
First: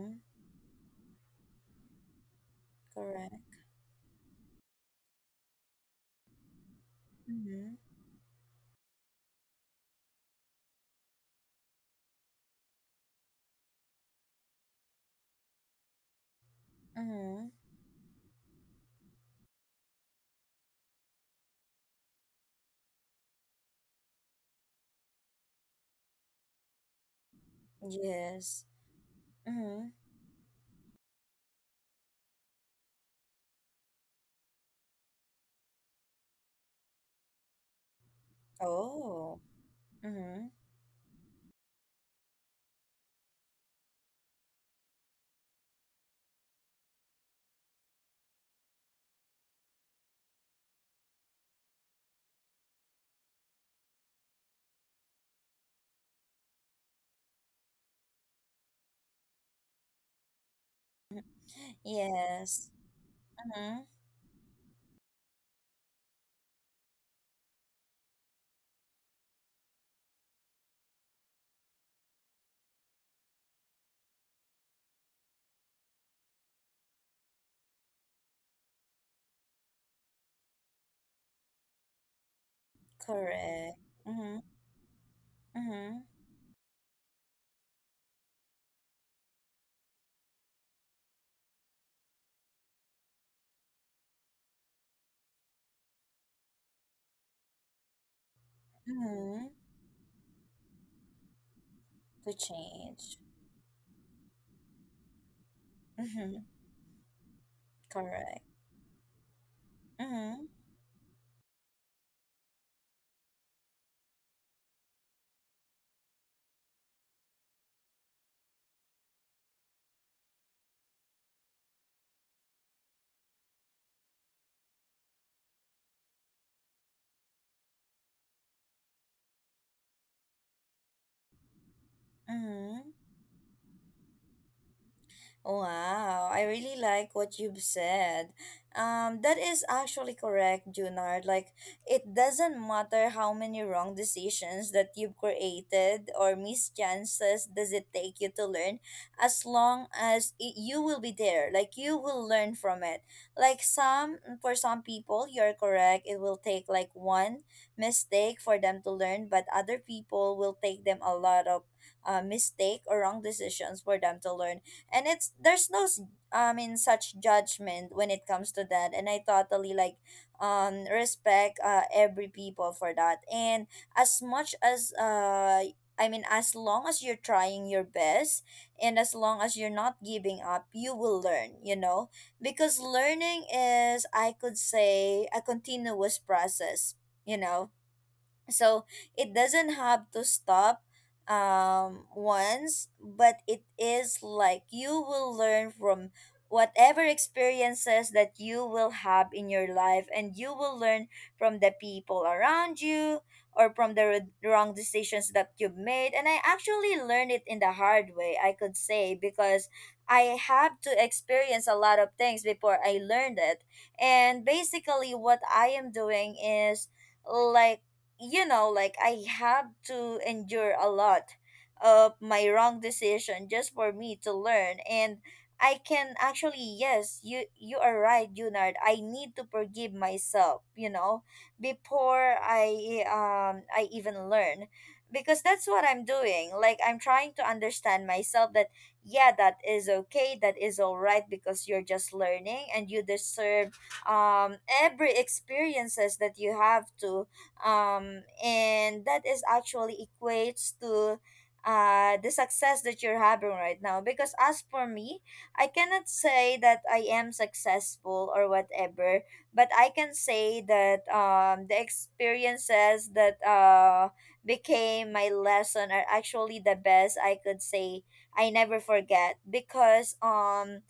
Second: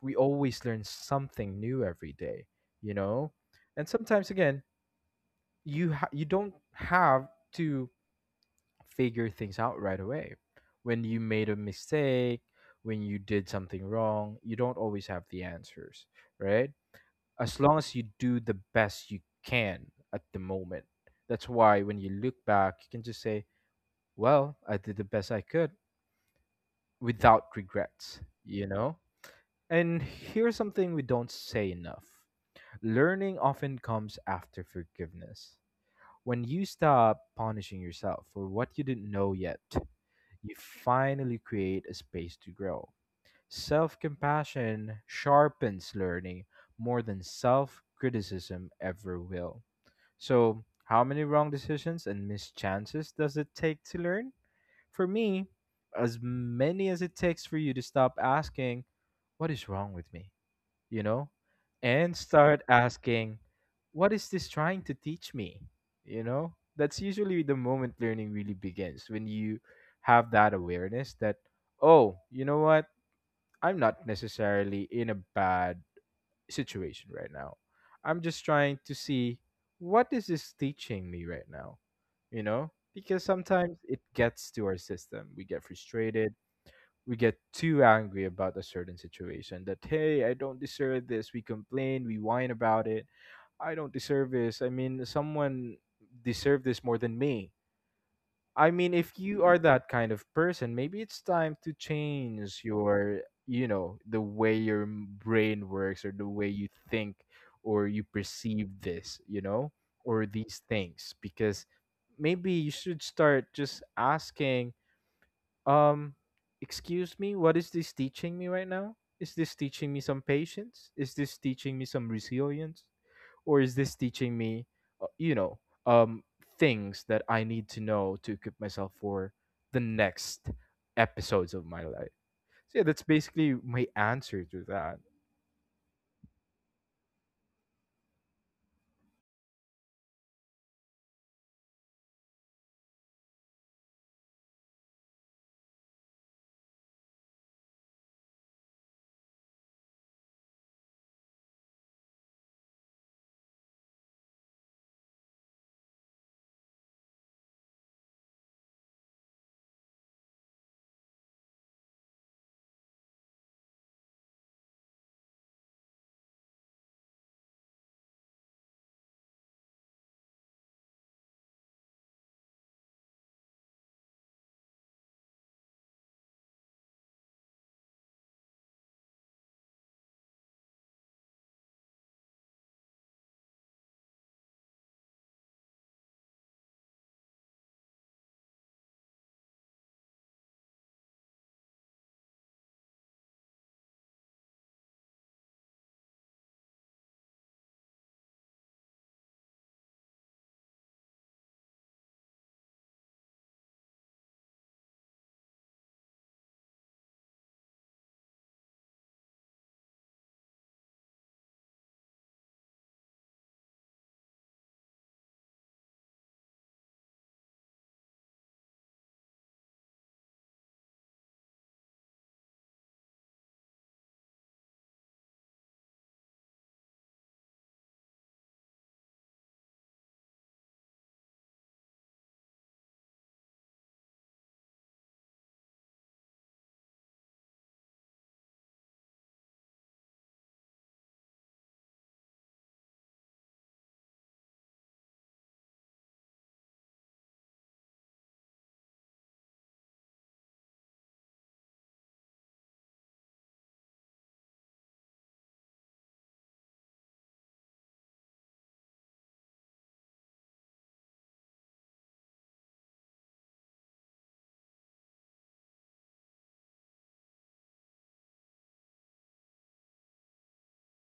[SPEAKER 2] we always learn something new every day, you know?
[SPEAKER 1] Correct.
[SPEAKER 2] And sometimes, again, you don't have to
[SPEAKER 1] Mhm.
[SPEAKER 2] figure things out right away. When you made a mistake, when you did something wrong, you don't always have the answers, right? As
[SPEAKER 1] Mhm.
[SPEAKER 2] long as you do the best you can at the moment. That's why when you look back, you can just say, well, I did the best I could, without regrets, you
[SPEAKER 1] Yes.
[SPEAKER 2] know? And
[SPEAKER 1] Mhm.
[SPEAKER 2] here's something we don't say enough: learning often comes after forgiveness. When you stop punishing yourself for what you didn't know
[SPEAKER 1] Oh.
[SPEAKER 2] yet, you
[SPEAKER 1] Mhm.
[SPEAKER 2] finally create a space to grow. Self compassion sharpens learning more than self criticism ever will. So, how many wrong decisions and missed chances does it take to learn? For me, as many as it takes for you to stop asking, what is wrong with me? You know? And start
[SPEAKER 1] Yes.
[SPEAKER 2] asking,
[SPEAKER 1] Mhm.
[SPEAKER 2] what is this trying to teach me? You know? That's usually the moment learning really begins, when you have that awareness that, oh, you know what? I'm not necessarily in a bad situation right now. I'm just trying to see, what is this teaching me right now? You know? Because sometimes
[SPEAKER 1] Correct.
[SPEAKER 2] it gets
[SPEAKER 1] Mhm.
[SPEAKER 2] to our system. We get
[SPEAKER 1] Mhm.
[SPEAKER 2] frustrated, we get too angry about a certain situation that, hey, I don't deserve this. We complain, we whine about it, I don't deserve this, I mean, someone deserved this more than me. I mean, if you are
[SPEAKER 1] Mhm.
[SPEAKER 2] that kind of person, maybe it's time to
[SPEAKER 1] To
[SPEAKER 2] change your,
[SPEAKER 1] change.
[SPEAKER 2] you know, the way your brain works, or the way
[SPEAKER 1] Mhm.
[SPEAKER 2] you think, or you
[SPEAKER 1] Correct.
[SPEAKER 2] perceive this, you know, or these
[SPEAKER 1] Mhm.
[SPEAKER 2] things. Because maybe you should start just asking, um, excuse me, what is this teaching me right now? Is this teaching me some patience? Is this teaching me some resilience? Or is this teaching me, you know, um, things that I need to know to equip myself for the next episodes of my life? So yeah, that's
[SPEAKER 1] Mhm.
[SPEAKER 2] basically my answer to that.
[SPEAKER 1] Wow, I really like what you've said. That is actually correct, Junard. Like, it doesn't matter how many wrong decisions that you've created or mischances does it take you to learn, as long as it, you will be there. Like, you will learn from it. Like, some, for some people, you're correct. It will take like one mistake for them to learn, but other people will take them a lot of mistake or wrong decisions for them to learn. And it's there's no I mean such judgment when it comes to that. And I totally like respect every people for that. And as much as I mean, as long as you're trying your best and as long as you're not giving up, you will learn, you know? Because learning is, I could say, a continuous process, you know? So it doesn't have to stop once, but it is like you will learn from whatever experiences that you will have in your life, and you will learn from the people around you, or from the wrong decisions that you've made. And I actually learned it in the hard way, I could say, because I have to experience a lot of things before I learned it. And basically what I am doing is like, you know, like I have to endure a lot of my wrong decision just for me to learn. And I can actually, yes, you are right, Junard. I need to forgive myself, you know, before I even learn. Because that's what I'm doing. Like I'm trying to understand myself that yeah, that is okay, that is all right, because you're just learning and you deserve every experiences that you have to and that is actually equates to the success that you're having right now. Because as for me, I cannot say that I am successful or whatever, but I can say that the experiences that became my lesson are actually the best, I could say, I never forget. Because um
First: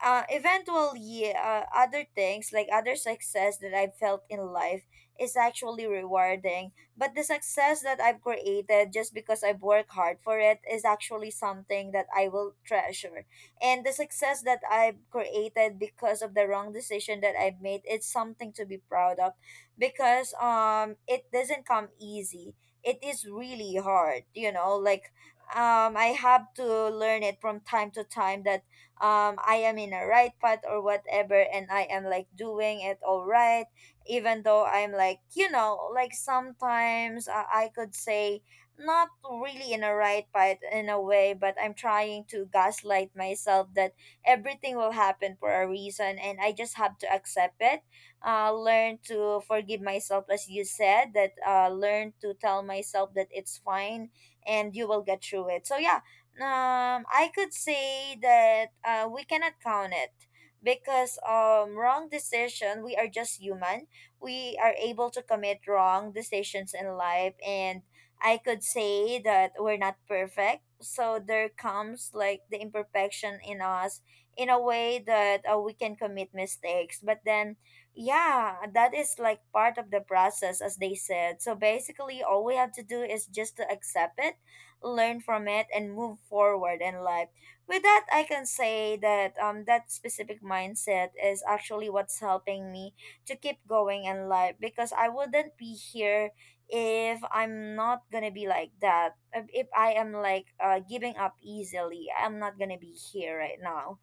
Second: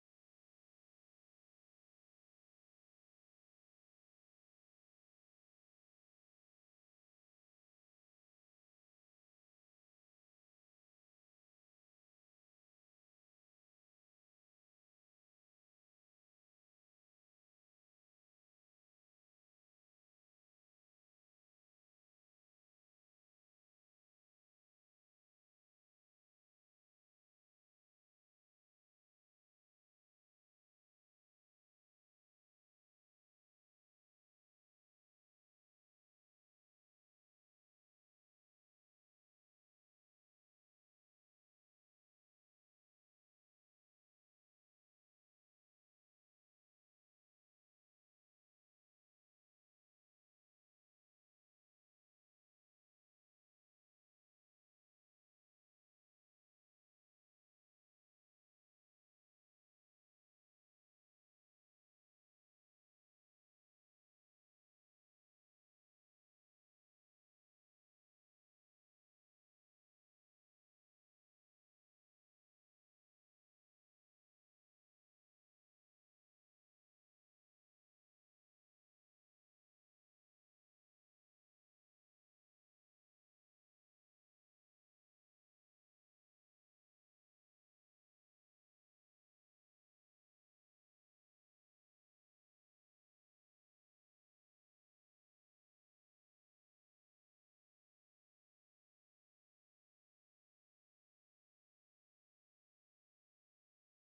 [SPEAKER 1] uh, eventually, other things like other success that I've felt in life is actually rewarding. But the success that I've created just because I've worked hard for it is actually something that I will treasure. And the success that I've created because of the wrong decision that I've made, it's something to be proud of, because it doesn't come easy. It is really hard, you know, like I have to learn it from time to time that I am in a right path or whatever, and I am like doing it all right, even though I'm like, you know, like sometimes I could say not really in a right path in a way, but I'm trying to gaslight myself that everything will happen for a reason, and I just have to accept it. Uh, learn to forgive myself, as you said, that learn to tell myself that it's fine and you will get through it. So yeah, I could say that we cannot count it, because wrong decision, we are just human. We are able to commit wrong decisions in life, and I could say that we're not perfect, so there comes like the imperfection in us, in a way that we can commit mistakes, but then yeah, that is like part of the process, as they said. So basically all we have to do is just to accept it, learn from it, and move forward in life. With that I can say that that specific mindset is actually what's helping me to keep going in life, because I wouldn't be here if I'm not gonna be like that. If I am like giving up easily, I'm not gonna be here right now.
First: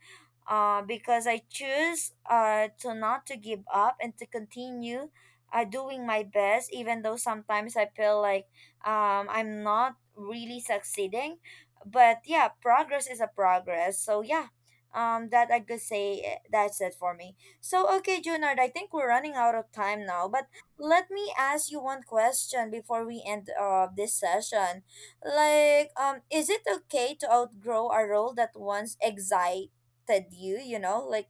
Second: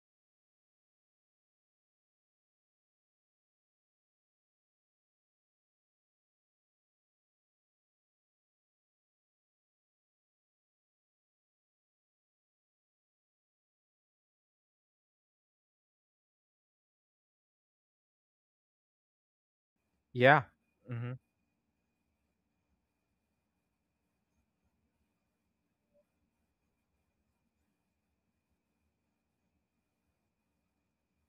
[SPEAKER 1] Because I choose to not to give up and to continue doing my best, even though sometimes I feel like I'm not really succeeding. But yeah, progress is a progress. So yeah, that I could say that's it for me. So okay, Junard, I think we're running out of time now.
[SPEAKER 2] Yeah.
[SPEAKER 1] But let
[SPEAKER 2] Mm-hmm.
[SPEAKER 1] me ask you one question before we end this session. Like, is it okay to outgrow a role that once exi affected you, you know, like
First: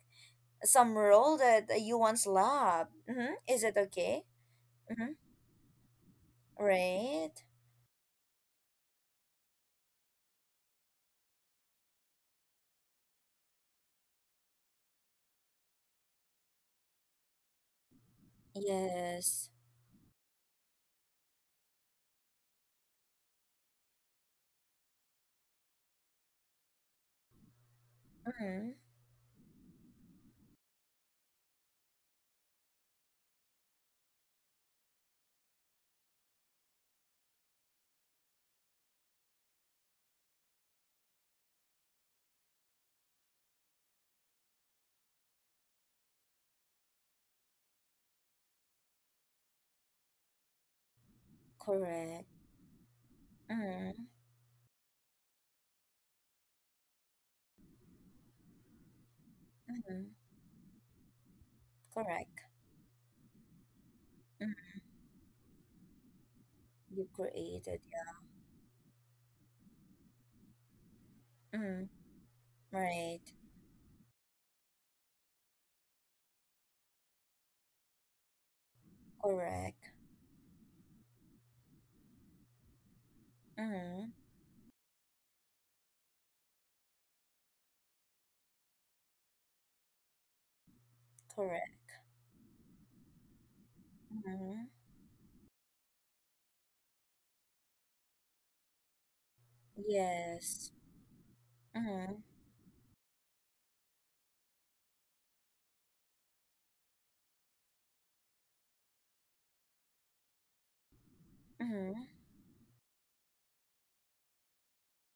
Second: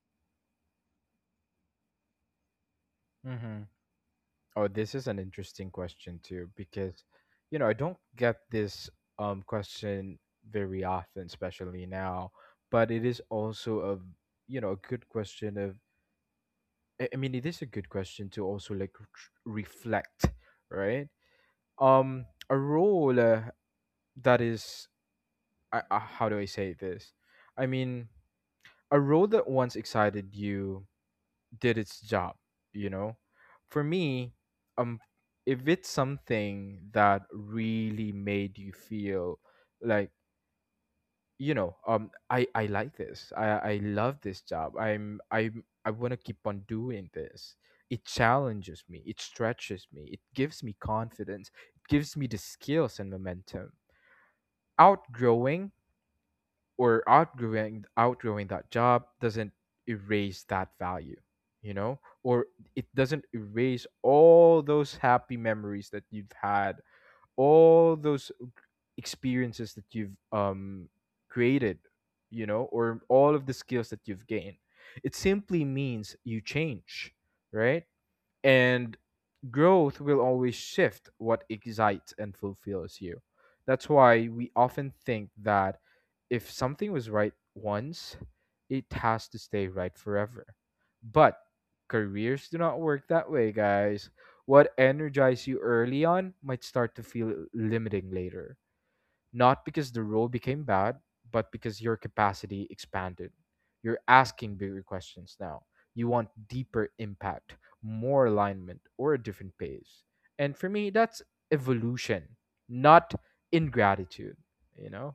[SPEAKER 1] some role that you once loved. Mm-hmm.
[SPEAKER 2] Mm-hmm.
[SPEAKER 1] Is it okay?
[SPEAKER 2] Oh, this is
[SPEAKER 1] Mm-hmm.
[SPEAKER 2] an interesting question too, because,
[SPEAKER 1] Right?
[SPEAKER 2] you know, I don't get this question very often, especially now, but it is also a, you know, a good question of, I mean, it is a good question to also like
[SPEAKER 1] Yes.
[SPEAKER 2] reflect, right? Um, a role, that is, I, how do I say this? I mean,
[SPEAKER 1] Mm-hmm.
[SPEAKER 2] a role that once excited you did its job, you know? For me, um, if it's something that really made you feel like, you know, um, I like this. I love this job. I want to keep on doing this. It challenges me. It stretches me. It gives me confidence. It gives
[SPEAKER 1] Correct.
[SPEAKER 2] me the skills and momentum.
[SPEAKER 1] Mm-hmm.
[SPEAKER 2] Outgrowing or outgrowing Outgrowing that job doesn't
[SPEAKER 1] Mm-hmm.
[SPEAKER 2] erase that value, you know,
[SPEAKER 1] Correct.
[SPEAKER 2] or it doesn't erase all
[SPEAKER 1] Mm-hmm.
[SPEAKER 2] those happy memories that you've had,
[SPEAKER 1] You created.
[SPEAKER 2] all those experiences that you've
[SPEAKER 1] Yeah.
[SPEAKER 2] created,
[SPEAKER 1] Mm-hmm.
[SPEAKER 2] you know, or
[SPEAKER 1] Right.
[SPEAKER 2] all of the skills that you've gained. It simply means you change, right? And
[SPEAKER 1] Correct.
[SPEAKER 2] growth will always shift what excites and fulfills you. That's
[SPEAKER 1] Mm-hmm.
[SPEAKER 2] why we often think that if something was right once, it has to stay right forever. But
[SPEAKER 1] Correct.
[SPEAKER 2] careers do not work that way, guys.
[SPEAKER 1] Mm-hmm.
[SPEAKER 2] What energized you early on might start to feel limiting later, not because the role became
[SPEAKER 1] Yes.
[SPEAKER 2] bad, but because your
[SPEAKER 1] Mm-hmm.
[SPEAKER 2] capacity expanded. You're asking bigger questions now. You want deeper impact, more alignment, or a different pace. And for me, that's
[SPEAKER 1] Mm-hmm.
[SPEAKER 2] evolution, not ingratitude, you know?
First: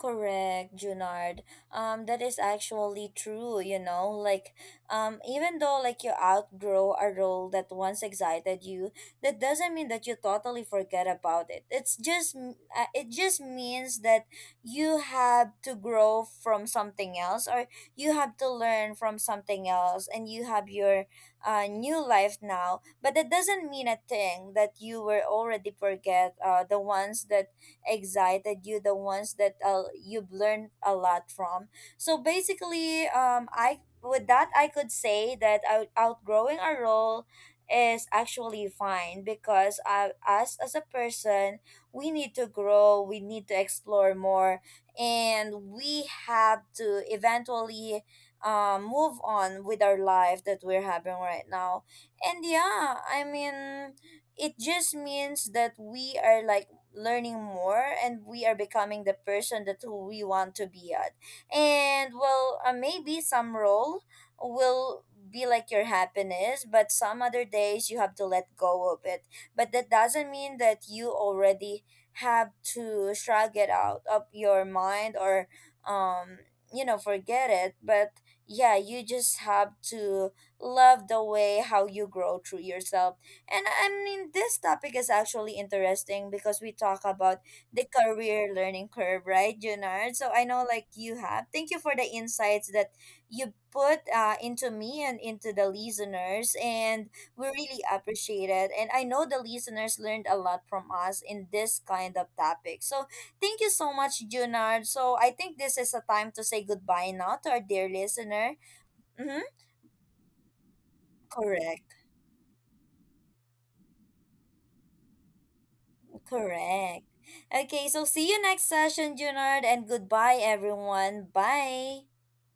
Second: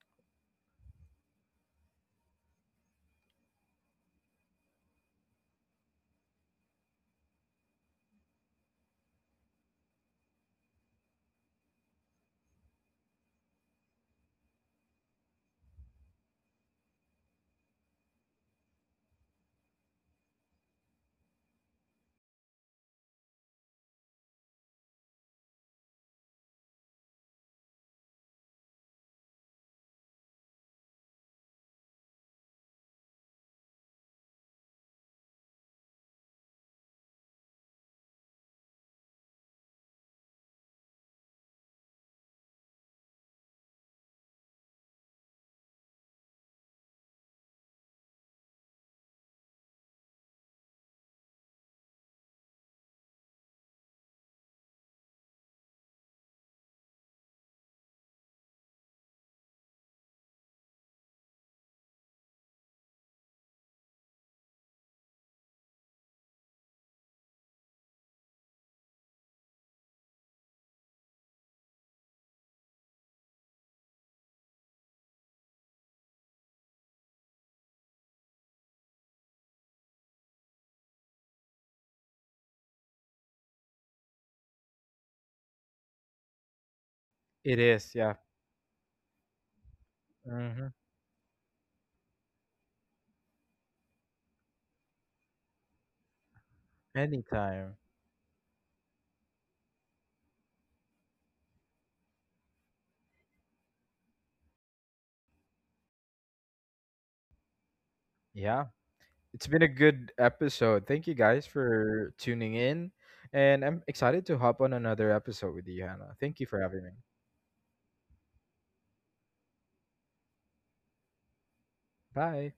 [SPEAKER 1] Correct, Junard. That is actually true, you know. Like, even though like you outgrow a role that once excited you, that doesn't mean that you totally forget about it. It's just it just means that you have to grow from something else, or you have to learn from something else, and you have your new life now. But that doesn't mean a thing that you were already forget the ones that excited you, the ones that you've learned a lot from. So basically, I with that I could say that outgrowing a role is actually fine, because I, us as a person, we need to grow, we need to explore more, and we have to eventually move on with our life that we're having right now. And yeah, I mean, it just means that we are like learning more, and we are becoming the person that who we want to be at. And well, maybe some role will be like your happiness, but some other days you have to let go of it. But that doesn't mean that you already have to shrug it out of your mind, or um you know, forget it. But yeah, you just have to love the way how you grow through yourself. And I mean, this topic is actually interesting because we talk about
[SPEAKER 2] It
[SPEAKER 1] the
[SPEAKER 2] is, yeah.
[SPEAKER 1] career learning curve, right, Junard? So I
[SPEAKER 2] Hmm.
[SPEAKER 1] know, like, you have. Thank you for the insights that you put into me and into the listeners. And we
[SPEAKER 2] Anytime.
[SPEAKER 1] really appreciate it. And I know the listeners learned a lot from us in this kind of topic. So thank you so much, Junard. So I think this is a time to say goodbye now to our dear listener.
[SPEAKER 2] Yeah, it's
[SPEAKER 1] Mm-hmm.
[SPEAKER 2] been a good episode. Thank you guys
[SPEAKER 1] Correct.
[SPEAKER 2] for tuning in. And I'm excited to hop on another episode with you, Hannah. Thank you for having me.
[SPEAKER 1] Correct. Okay, so see you next session, Junard, and goodbye, everyone. Bye.
[SPEAKER 2] Bye.